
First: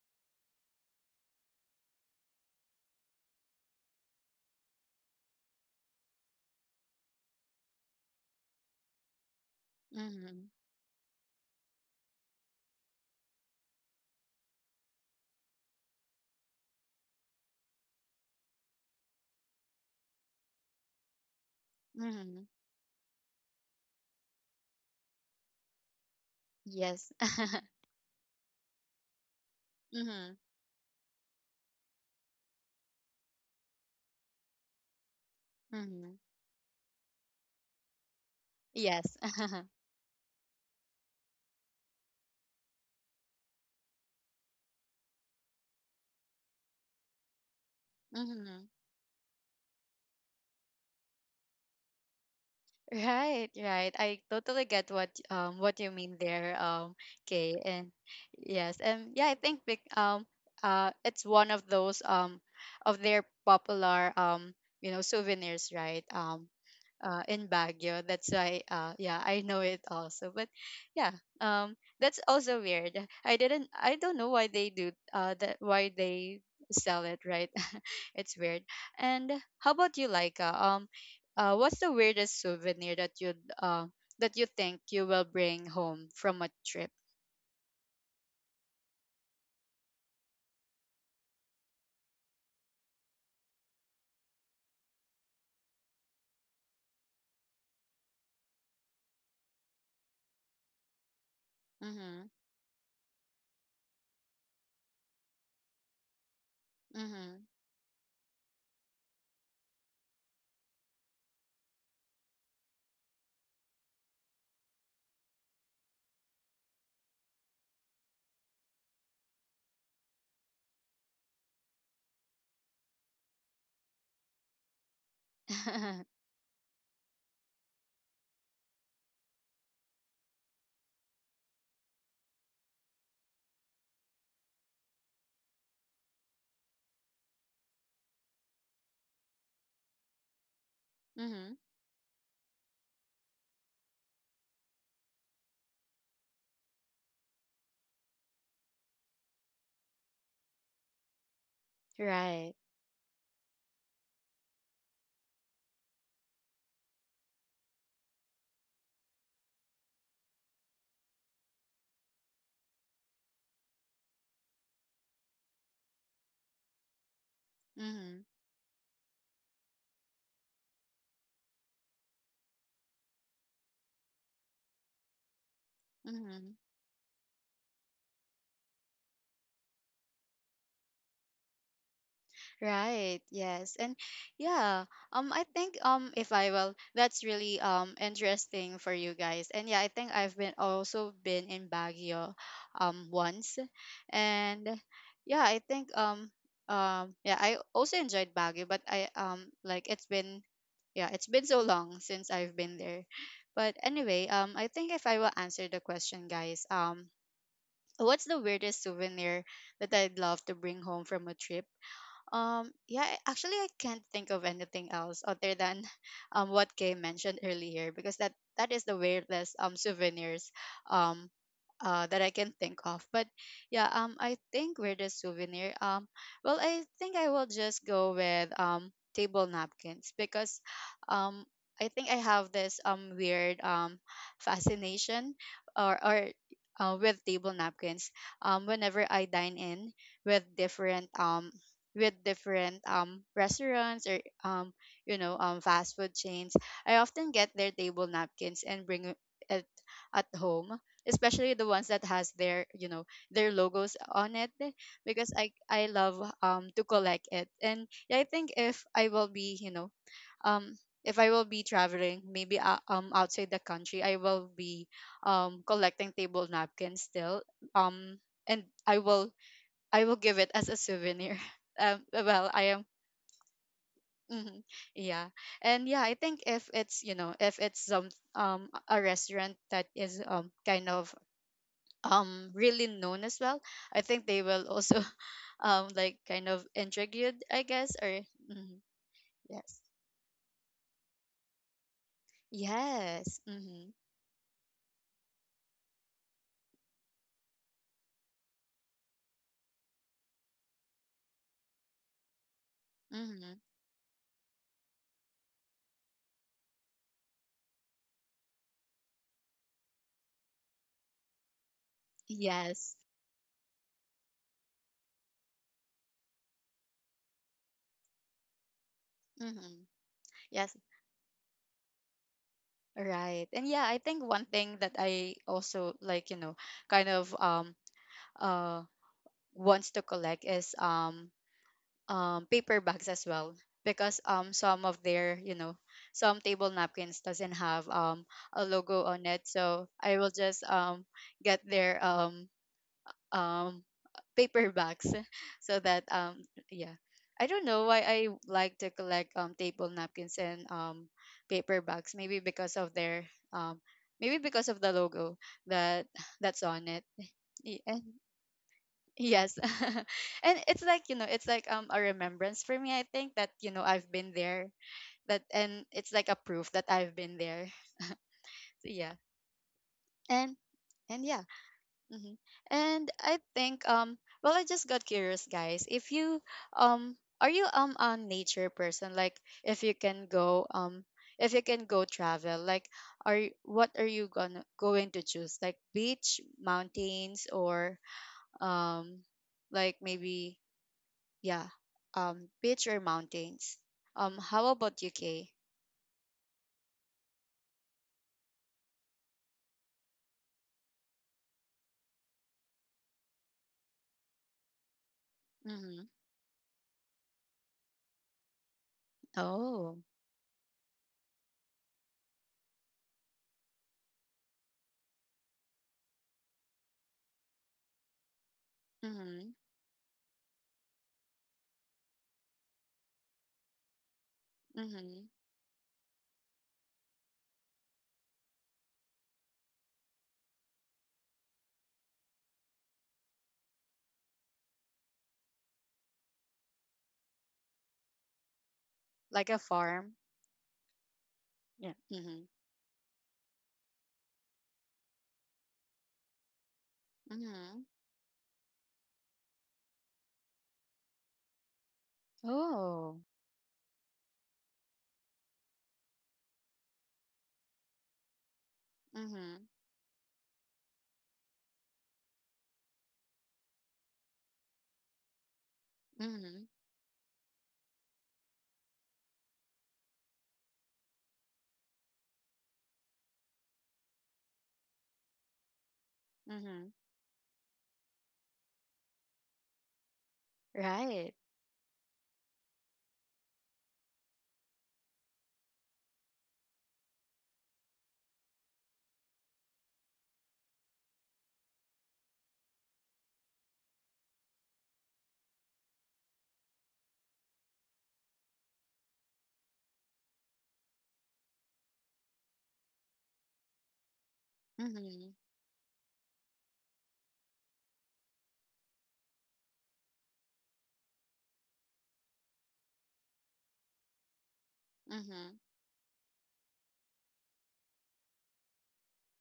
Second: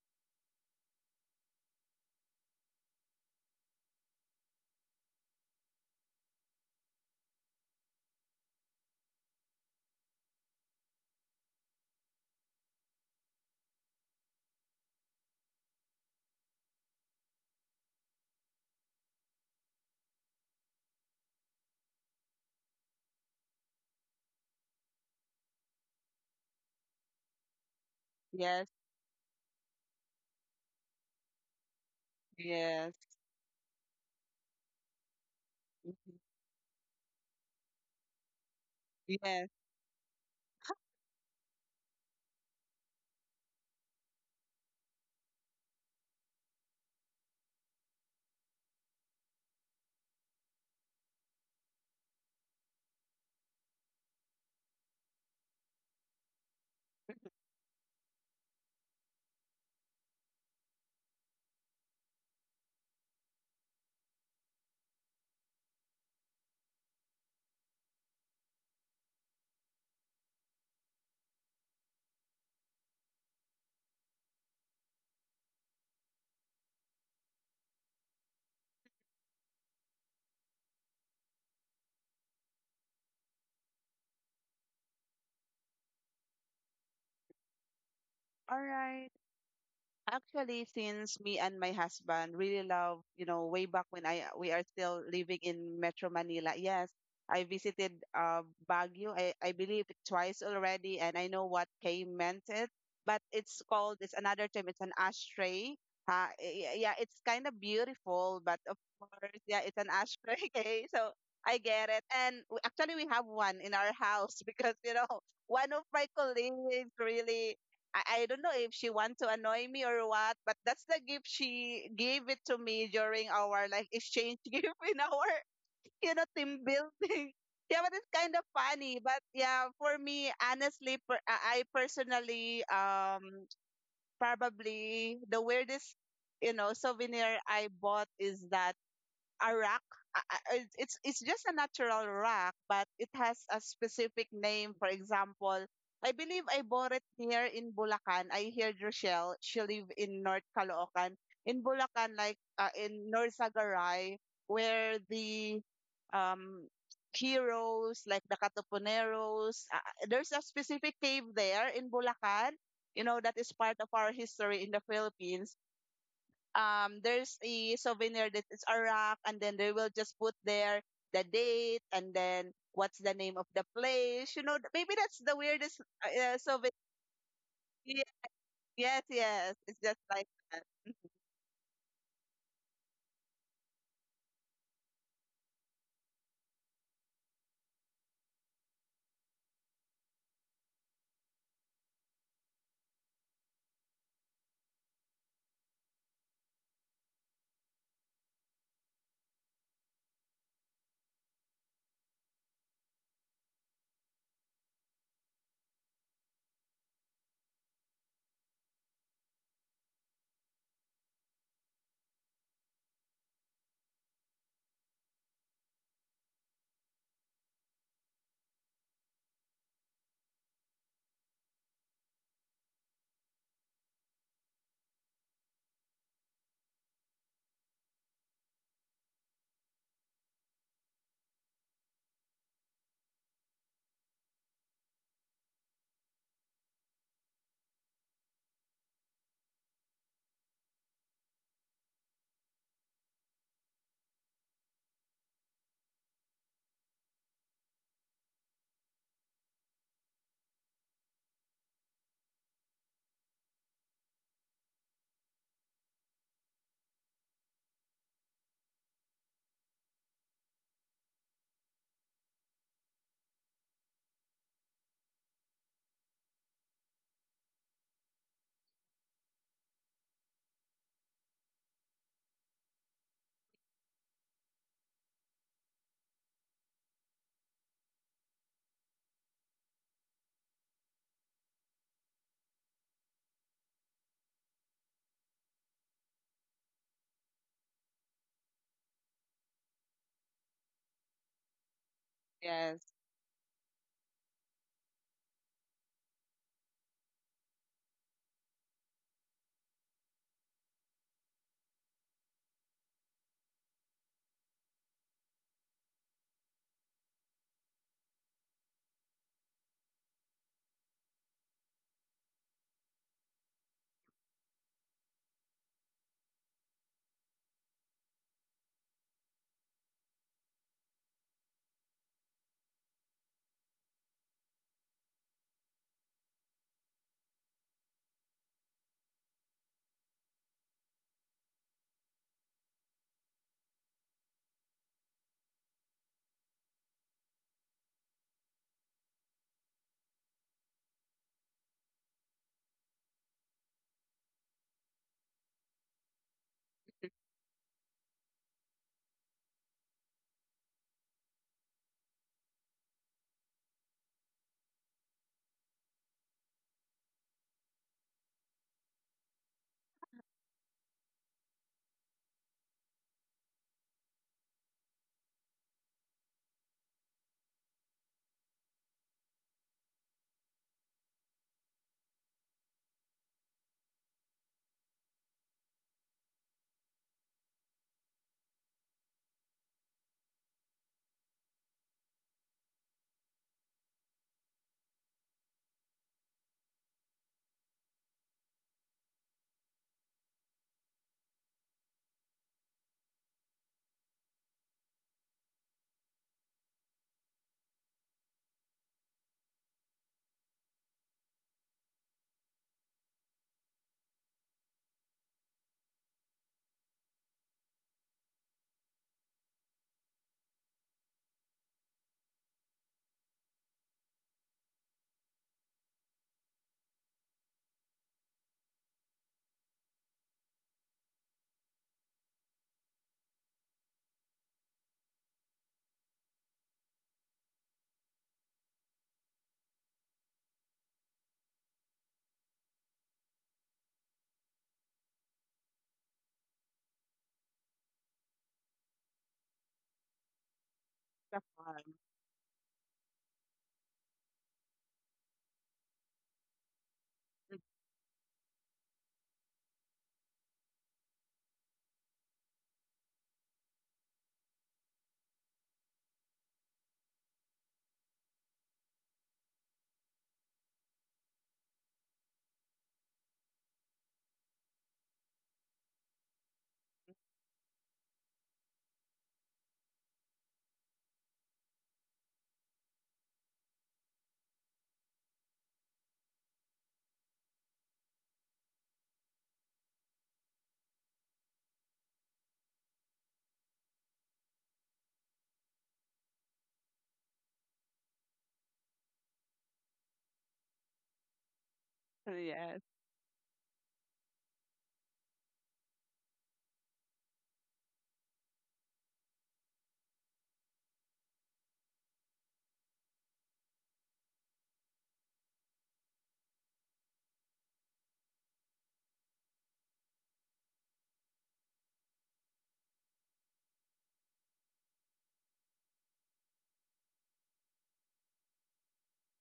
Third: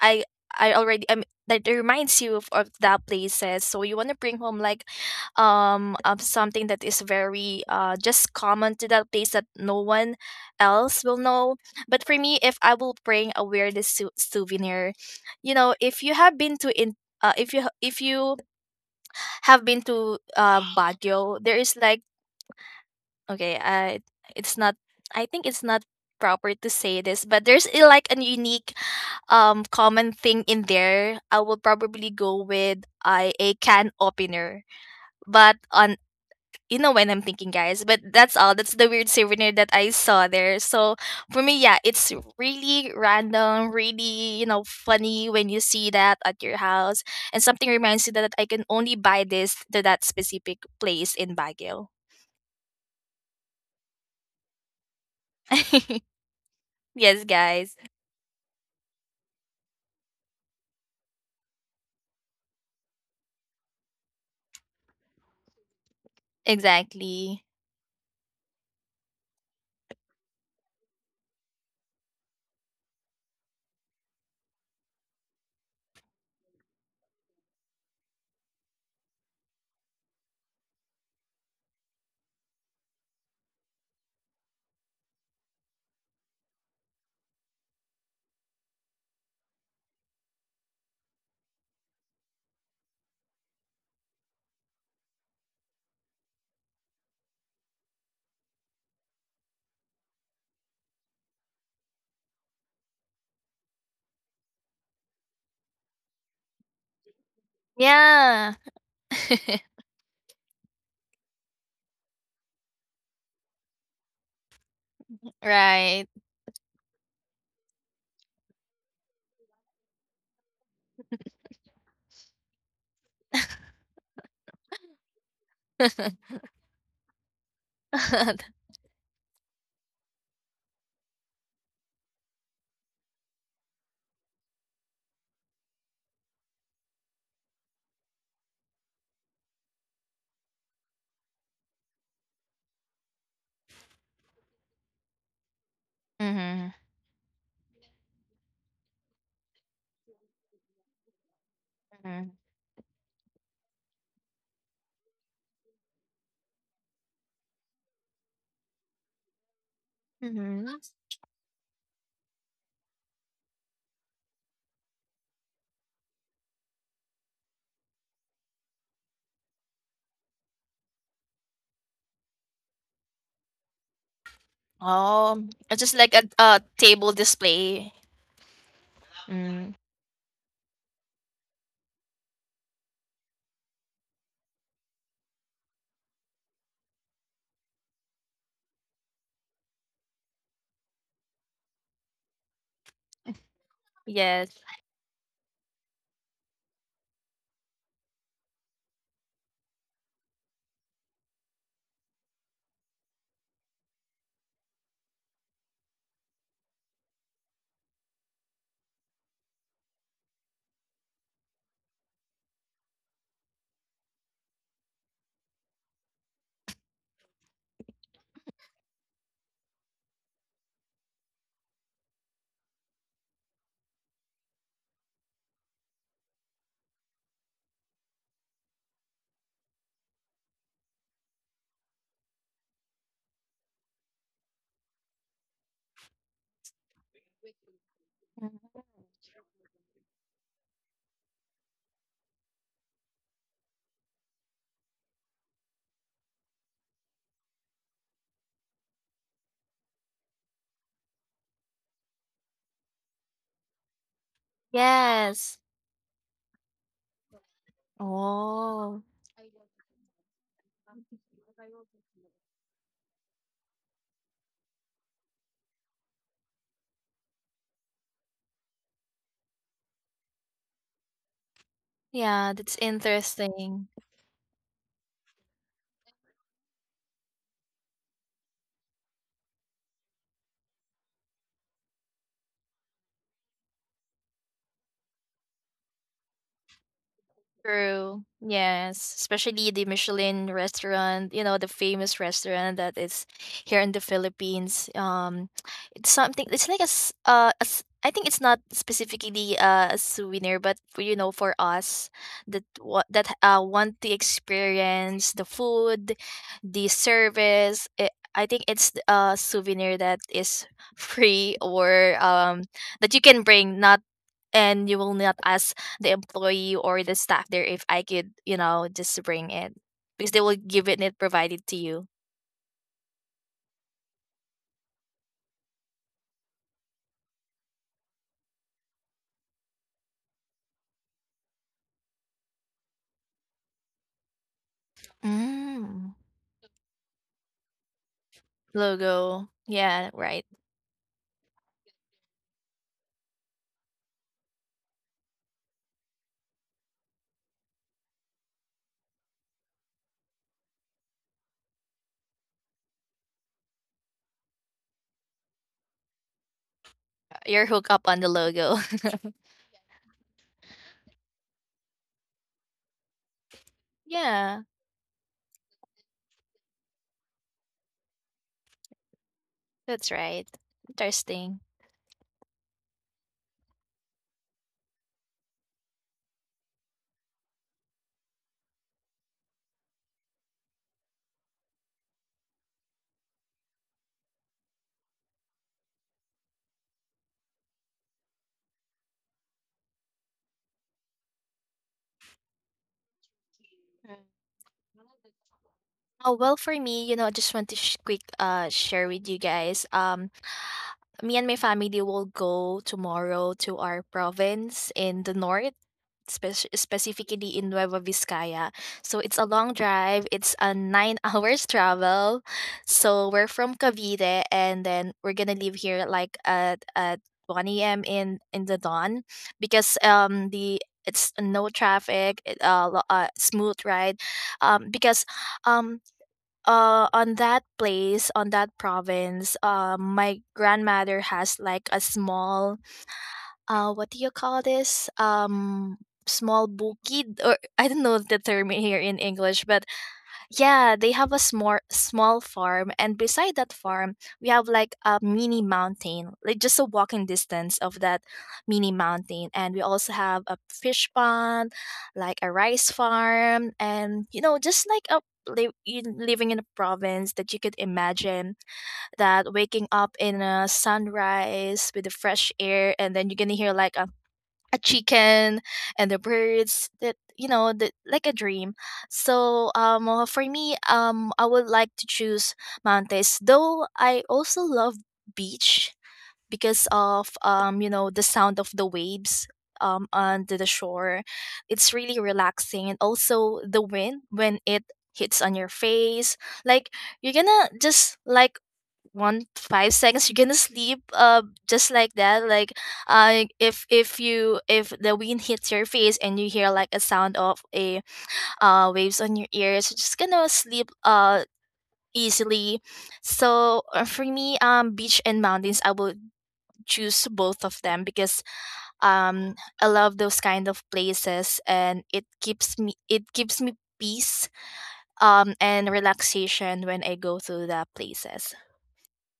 I I already, that reminds you of that places. So you want to bring home like of something that is very just common to that place, that no one
Mm-hmm.
else will know. But for me, if I will bring a weirdest souvenir, you know, if you have been to in, if you have been to Baguio, there is like,
Mm-hmm.
Okay, it's not. I think it's not proper to say
Yes.
this, but there's, like a
Yes.
unique, common
Mm-hmm.
thing in there. I will probably go with,
Yes.
I a can opener, but on,
Mm-hmm.
Mm-hmm.
when I'm thinking, guys. But that's all. That's the weird
Yes.
souvenir
Yes.
that I saw there. So for me, yeah, it's really random, really, funny when you see that at your house, and something reminds you that I can
Mm-hmm.
only buy this to that specific place in Baguio.
Right, right. I totally get what you mean there,
Yes,
Kay.
guys.
And yes, and yeah, I think it's one of those of their popular you know, souvenirs, right?
Exactly.
In Baguio. That's why, yeah, I know it also. But yeah, that's also weird. I didn't. I don't know why they do. That why they sell it, right? It's weird. And how about you, Laika? What's the weirdest souvenir uh, that you think you will bring home from a trip?
All right. Actually, since me and my husband really love, you know, way back when I we are still living in Metro Manila. Yes, I visited Baguio. I believe twice already, and I know what Kay
Mm-hmm.
meant it. But it's called it's another term. It's an ashtray. Yeah, it's
Mm-hmm.
kind of beautiful,
Yeah.
but of course, yeah, it's an ashtray. Okay, so I get it. And actually, we have one in our house because you know one of
Right.
my colleagues really I don't know if she want to annoy me or what, but that's the gift she gave it to me during our like exchange gift in our you know team building. Yeah, but it's kind of funny. But yeah, for me, honestly, I personally probably the weirdest you know souvenir I bought is that a rack. It's just
mm-hmm.
a natural rack, but it has a specific name. For example, I believe I
Mm-hmm.
bought it here in Bulacan. I heard Rochelle. She live in North Caloocan. In Bulacan,
Mm-hmm.
like
Right.
in North Sagaray, where the um heroes like the Katupuneros, there's a
Mm-hmm.
specific cave there in Bulacan. You know that is part of our history in the Philippines, there's a
Mm-hmm.
souvenir that is a rock and then they will just put there the date and then what's the name of the place you know maybe that's the
Oh,
weirdest
it's just like
Mm-hmm.
a
souvenir.
table display.
Ye- yes,
Mm.
it's just like that.
Right. Yes. And yeah, I think if I will, that's really interesting for you guys. And yeah, I think I've been also been in Baguio once.
Yes.
And yeah, I think yeah, I also enjoyed Baguio, but I like it's been yeah, it's been so long since I've been there. But anyway, I think if I will answer the question, guys, what's the weirdest souvenir that I'd love to bring home from a trip? Yeah, actually, I can't think of anything else other than what Kay mentioned earlier because that is the weirdest souvenirs um that I can think of. But yeah, I think weirdest souvenir. Well, I think I will just go with table napkins because, um, I think I have this weird fascination or with table napkins. Whenever I dine in with different um with different restaurants or you know, fast food chains, I often get their table napkins and bring it at home, especially the ones that has their you know, their logos on it, because i
Yes.
i love to collect it. And yeah, I think if
Oh,
I will be you know, um if I will be traveling maybe outside the country, I will be collecting table napkins still, um and I will, I will give it as a souvenir. Um, well,
yeah,
I
that's
am
interesting.
hmm yeah. And yeah, I think if it's you know, if it's some a restaurant that is kind of really known as well, I think they will also like kind of intrigued, I guess. Or
True.
mhm,
Yes, especially
yes,
the Michelin restaurant, you know, the famous restaurant
Yes.
that is
yes,
here
mm-hmm,
in the Philippines. It's something. It's like I think it's not specifically, a souvenir, but for, you know, for us that what that,
mm-hmm,
want to experience the food, the service. It, I think it's a souvenir that is free, or
yes,
that you can bring, not, and you will not ask the employee or the staff there, if I could, you know, just bring it,
mm-hmm,
because they will
yes.
give it provided to you.
Right, and yeah, I think one thing that I also like, you know, kind of uh wants to collect is paper bags as well, because some of their you know,
Mm.
some table napkins doesn't have a logo on it,
Logo.
so
Yeah,
I will
right.
just get their um paper bags so that yeah,
It's
I don't know why I like to collect table napkins and paper bags, maybe because of their um maybe because of the logo that that's on it.
You're hooked up on the logo.
Yes. And it's like, you know, it's like a remembrance for me, I think, that, you know, I've been
yeah,
there. That, and it's like a proof that I've been there. So, yeah.
that's right.
And and yeah.
Interesting.
Hmm. And I think well, I just got curious, guys. If you um are you a nature person? Like, if you can go if you can go travel, like, are you, what are you gonna going to choose? Like, beach, mountains, or um like maybe yeah. Beach or mountains. How about UK?
Oh, well, for me, I just want to quick share with you guys. Me and my family will go tomorrow to our province in the north,
Mm-hmm.
specifically in Nueva Vizcaya. So it's a long
Oh.
drive. It's a nine hours travel. So we're from Cavite, and then we're gonna leave here like at 1 a.m. in the dawn,
Mm-hmm.
because the it's no traffic, smooth ride,
Mm-hmm.
because um on that place on that province, my grandmother has like a small, what do you call this, small bukid, or I don't know the term here in
Like a
English, but
farm.
yeah, they have a
the fun.
small
Yeah. Mm-hmm.
small farm, and beside that farm, we have like a mini mountain, like just a walking distance
Mm-hmm.
of that mini mountain. And we also have a fish pond, like a rice
Oh.
farm, and, just like you living in a province that you could imagine, that
Mm-hmm.
waking up in a sunrise with the fresh air, and then you're gonna hear like a chicken and the
Mm-hmm.
birds, that you know the like a dream. So for me, I would like to choose mountains, though I also love beach
Mm-hmm.
because of, the sound of the waves, on the shore.
Right.
It's really relaxing, and also the wind when it hits on your face, like, you're gonna just like, one five seconds you're gonna sleep, just like that. Like,
yes
if the wind hits your face, and you hear like a sound of a, waves on your ears, you're just gonna sleep easily. So, for me, beach
Mm-hmm.
and mountains, I would choose both of them, because um I love those kind of places, and it gives me peace,
Mm-hmm.
and relaxation when I go to the places.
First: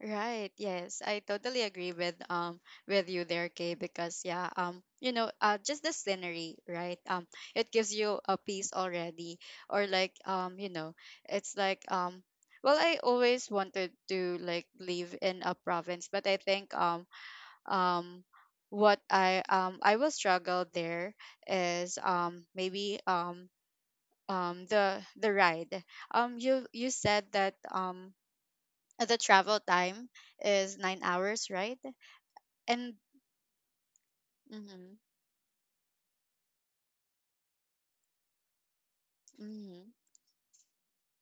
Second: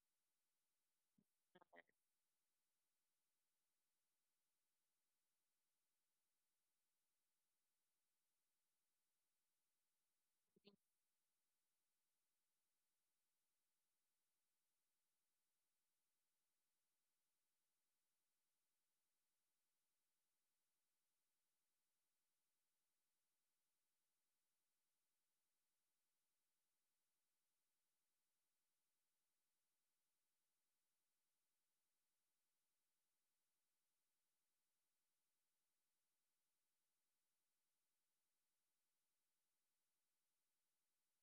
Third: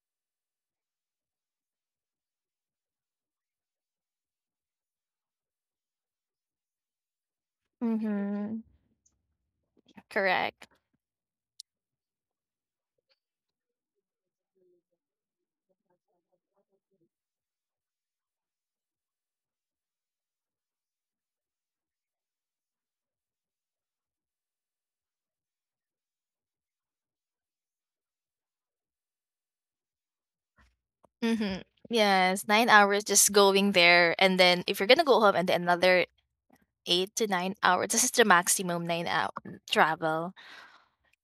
Right. Yes, I totally agree with you there, Kay. Because yeah, you know, just the scenery, right? It gives you a
Mm-hmm.
peace already, or like
Correct.
you know, it's like well, I always wanted to like live in a province, but I think um what I will struggle there is maybe the ride, you, you said that the travel time is 9 hours,
Mm-hmm.
right?
Yes, nine
And
hours just going there, and then if you're
hmm
gonna go home, and then another 8 to 9 hours. This is the maximum 9-hour
hmm
travel.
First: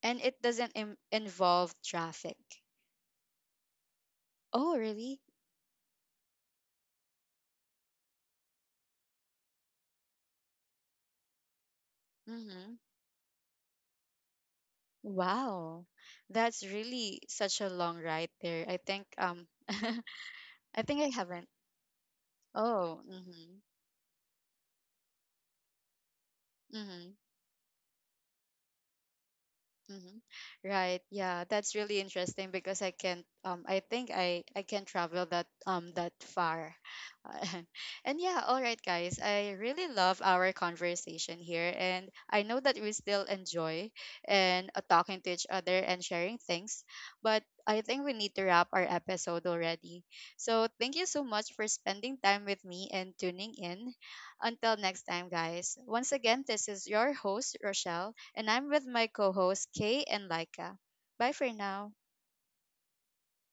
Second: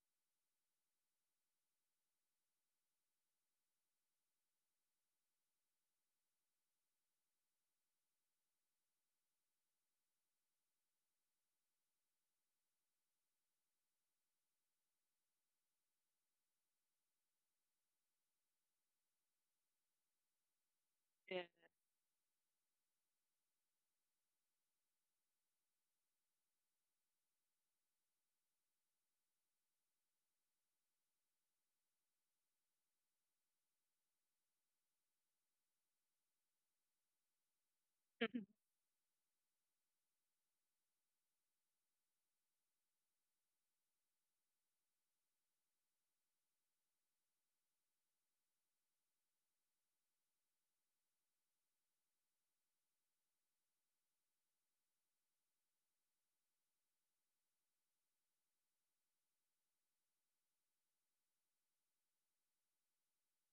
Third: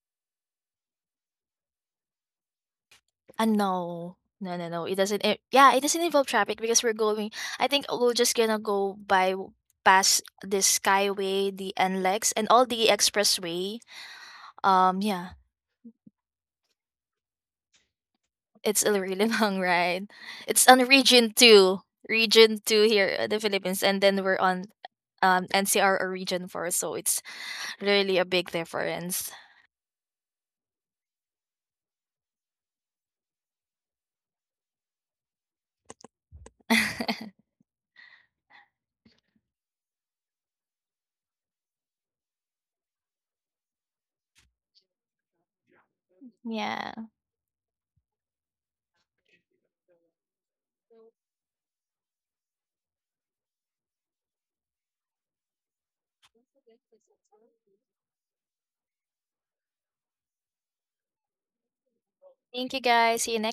and it doesn't involve traffic.
No. No, no,
Oh,
no. It
really?
doesn't it, Yeah, it doesn't involve traffic, because we're going I think we're just gonna go by past the Skyway, the NLEX, and all
Mm-hmm.
the expressway. Yeah,
Wow, that's really such a long ride there. I
it's a
think
really long ride. It's on
I think I
region
haven't.
yes.
2. Region 2
Oh,
here in the
mm-hmm,
Philippines, and then we're on NCR, or region 4, so
mm-hmm.
it's really a big difference.
Mhm. Right. Yeah, that's really interesting because I can't. I think I can not travel that that far, and yeah. All right, guys. I really love our conversation here, and I know that we still enjoy and talking to each other and sharing things,
yeah.
but I think we need to wrap our episode already. So thank you so much for spending time with me and tuning in. Until next time, guys. Once again, this is your host Rochelle, and I'm with my co hosts, Kay and Laika. Bye for now.
Thank you guys. See you next.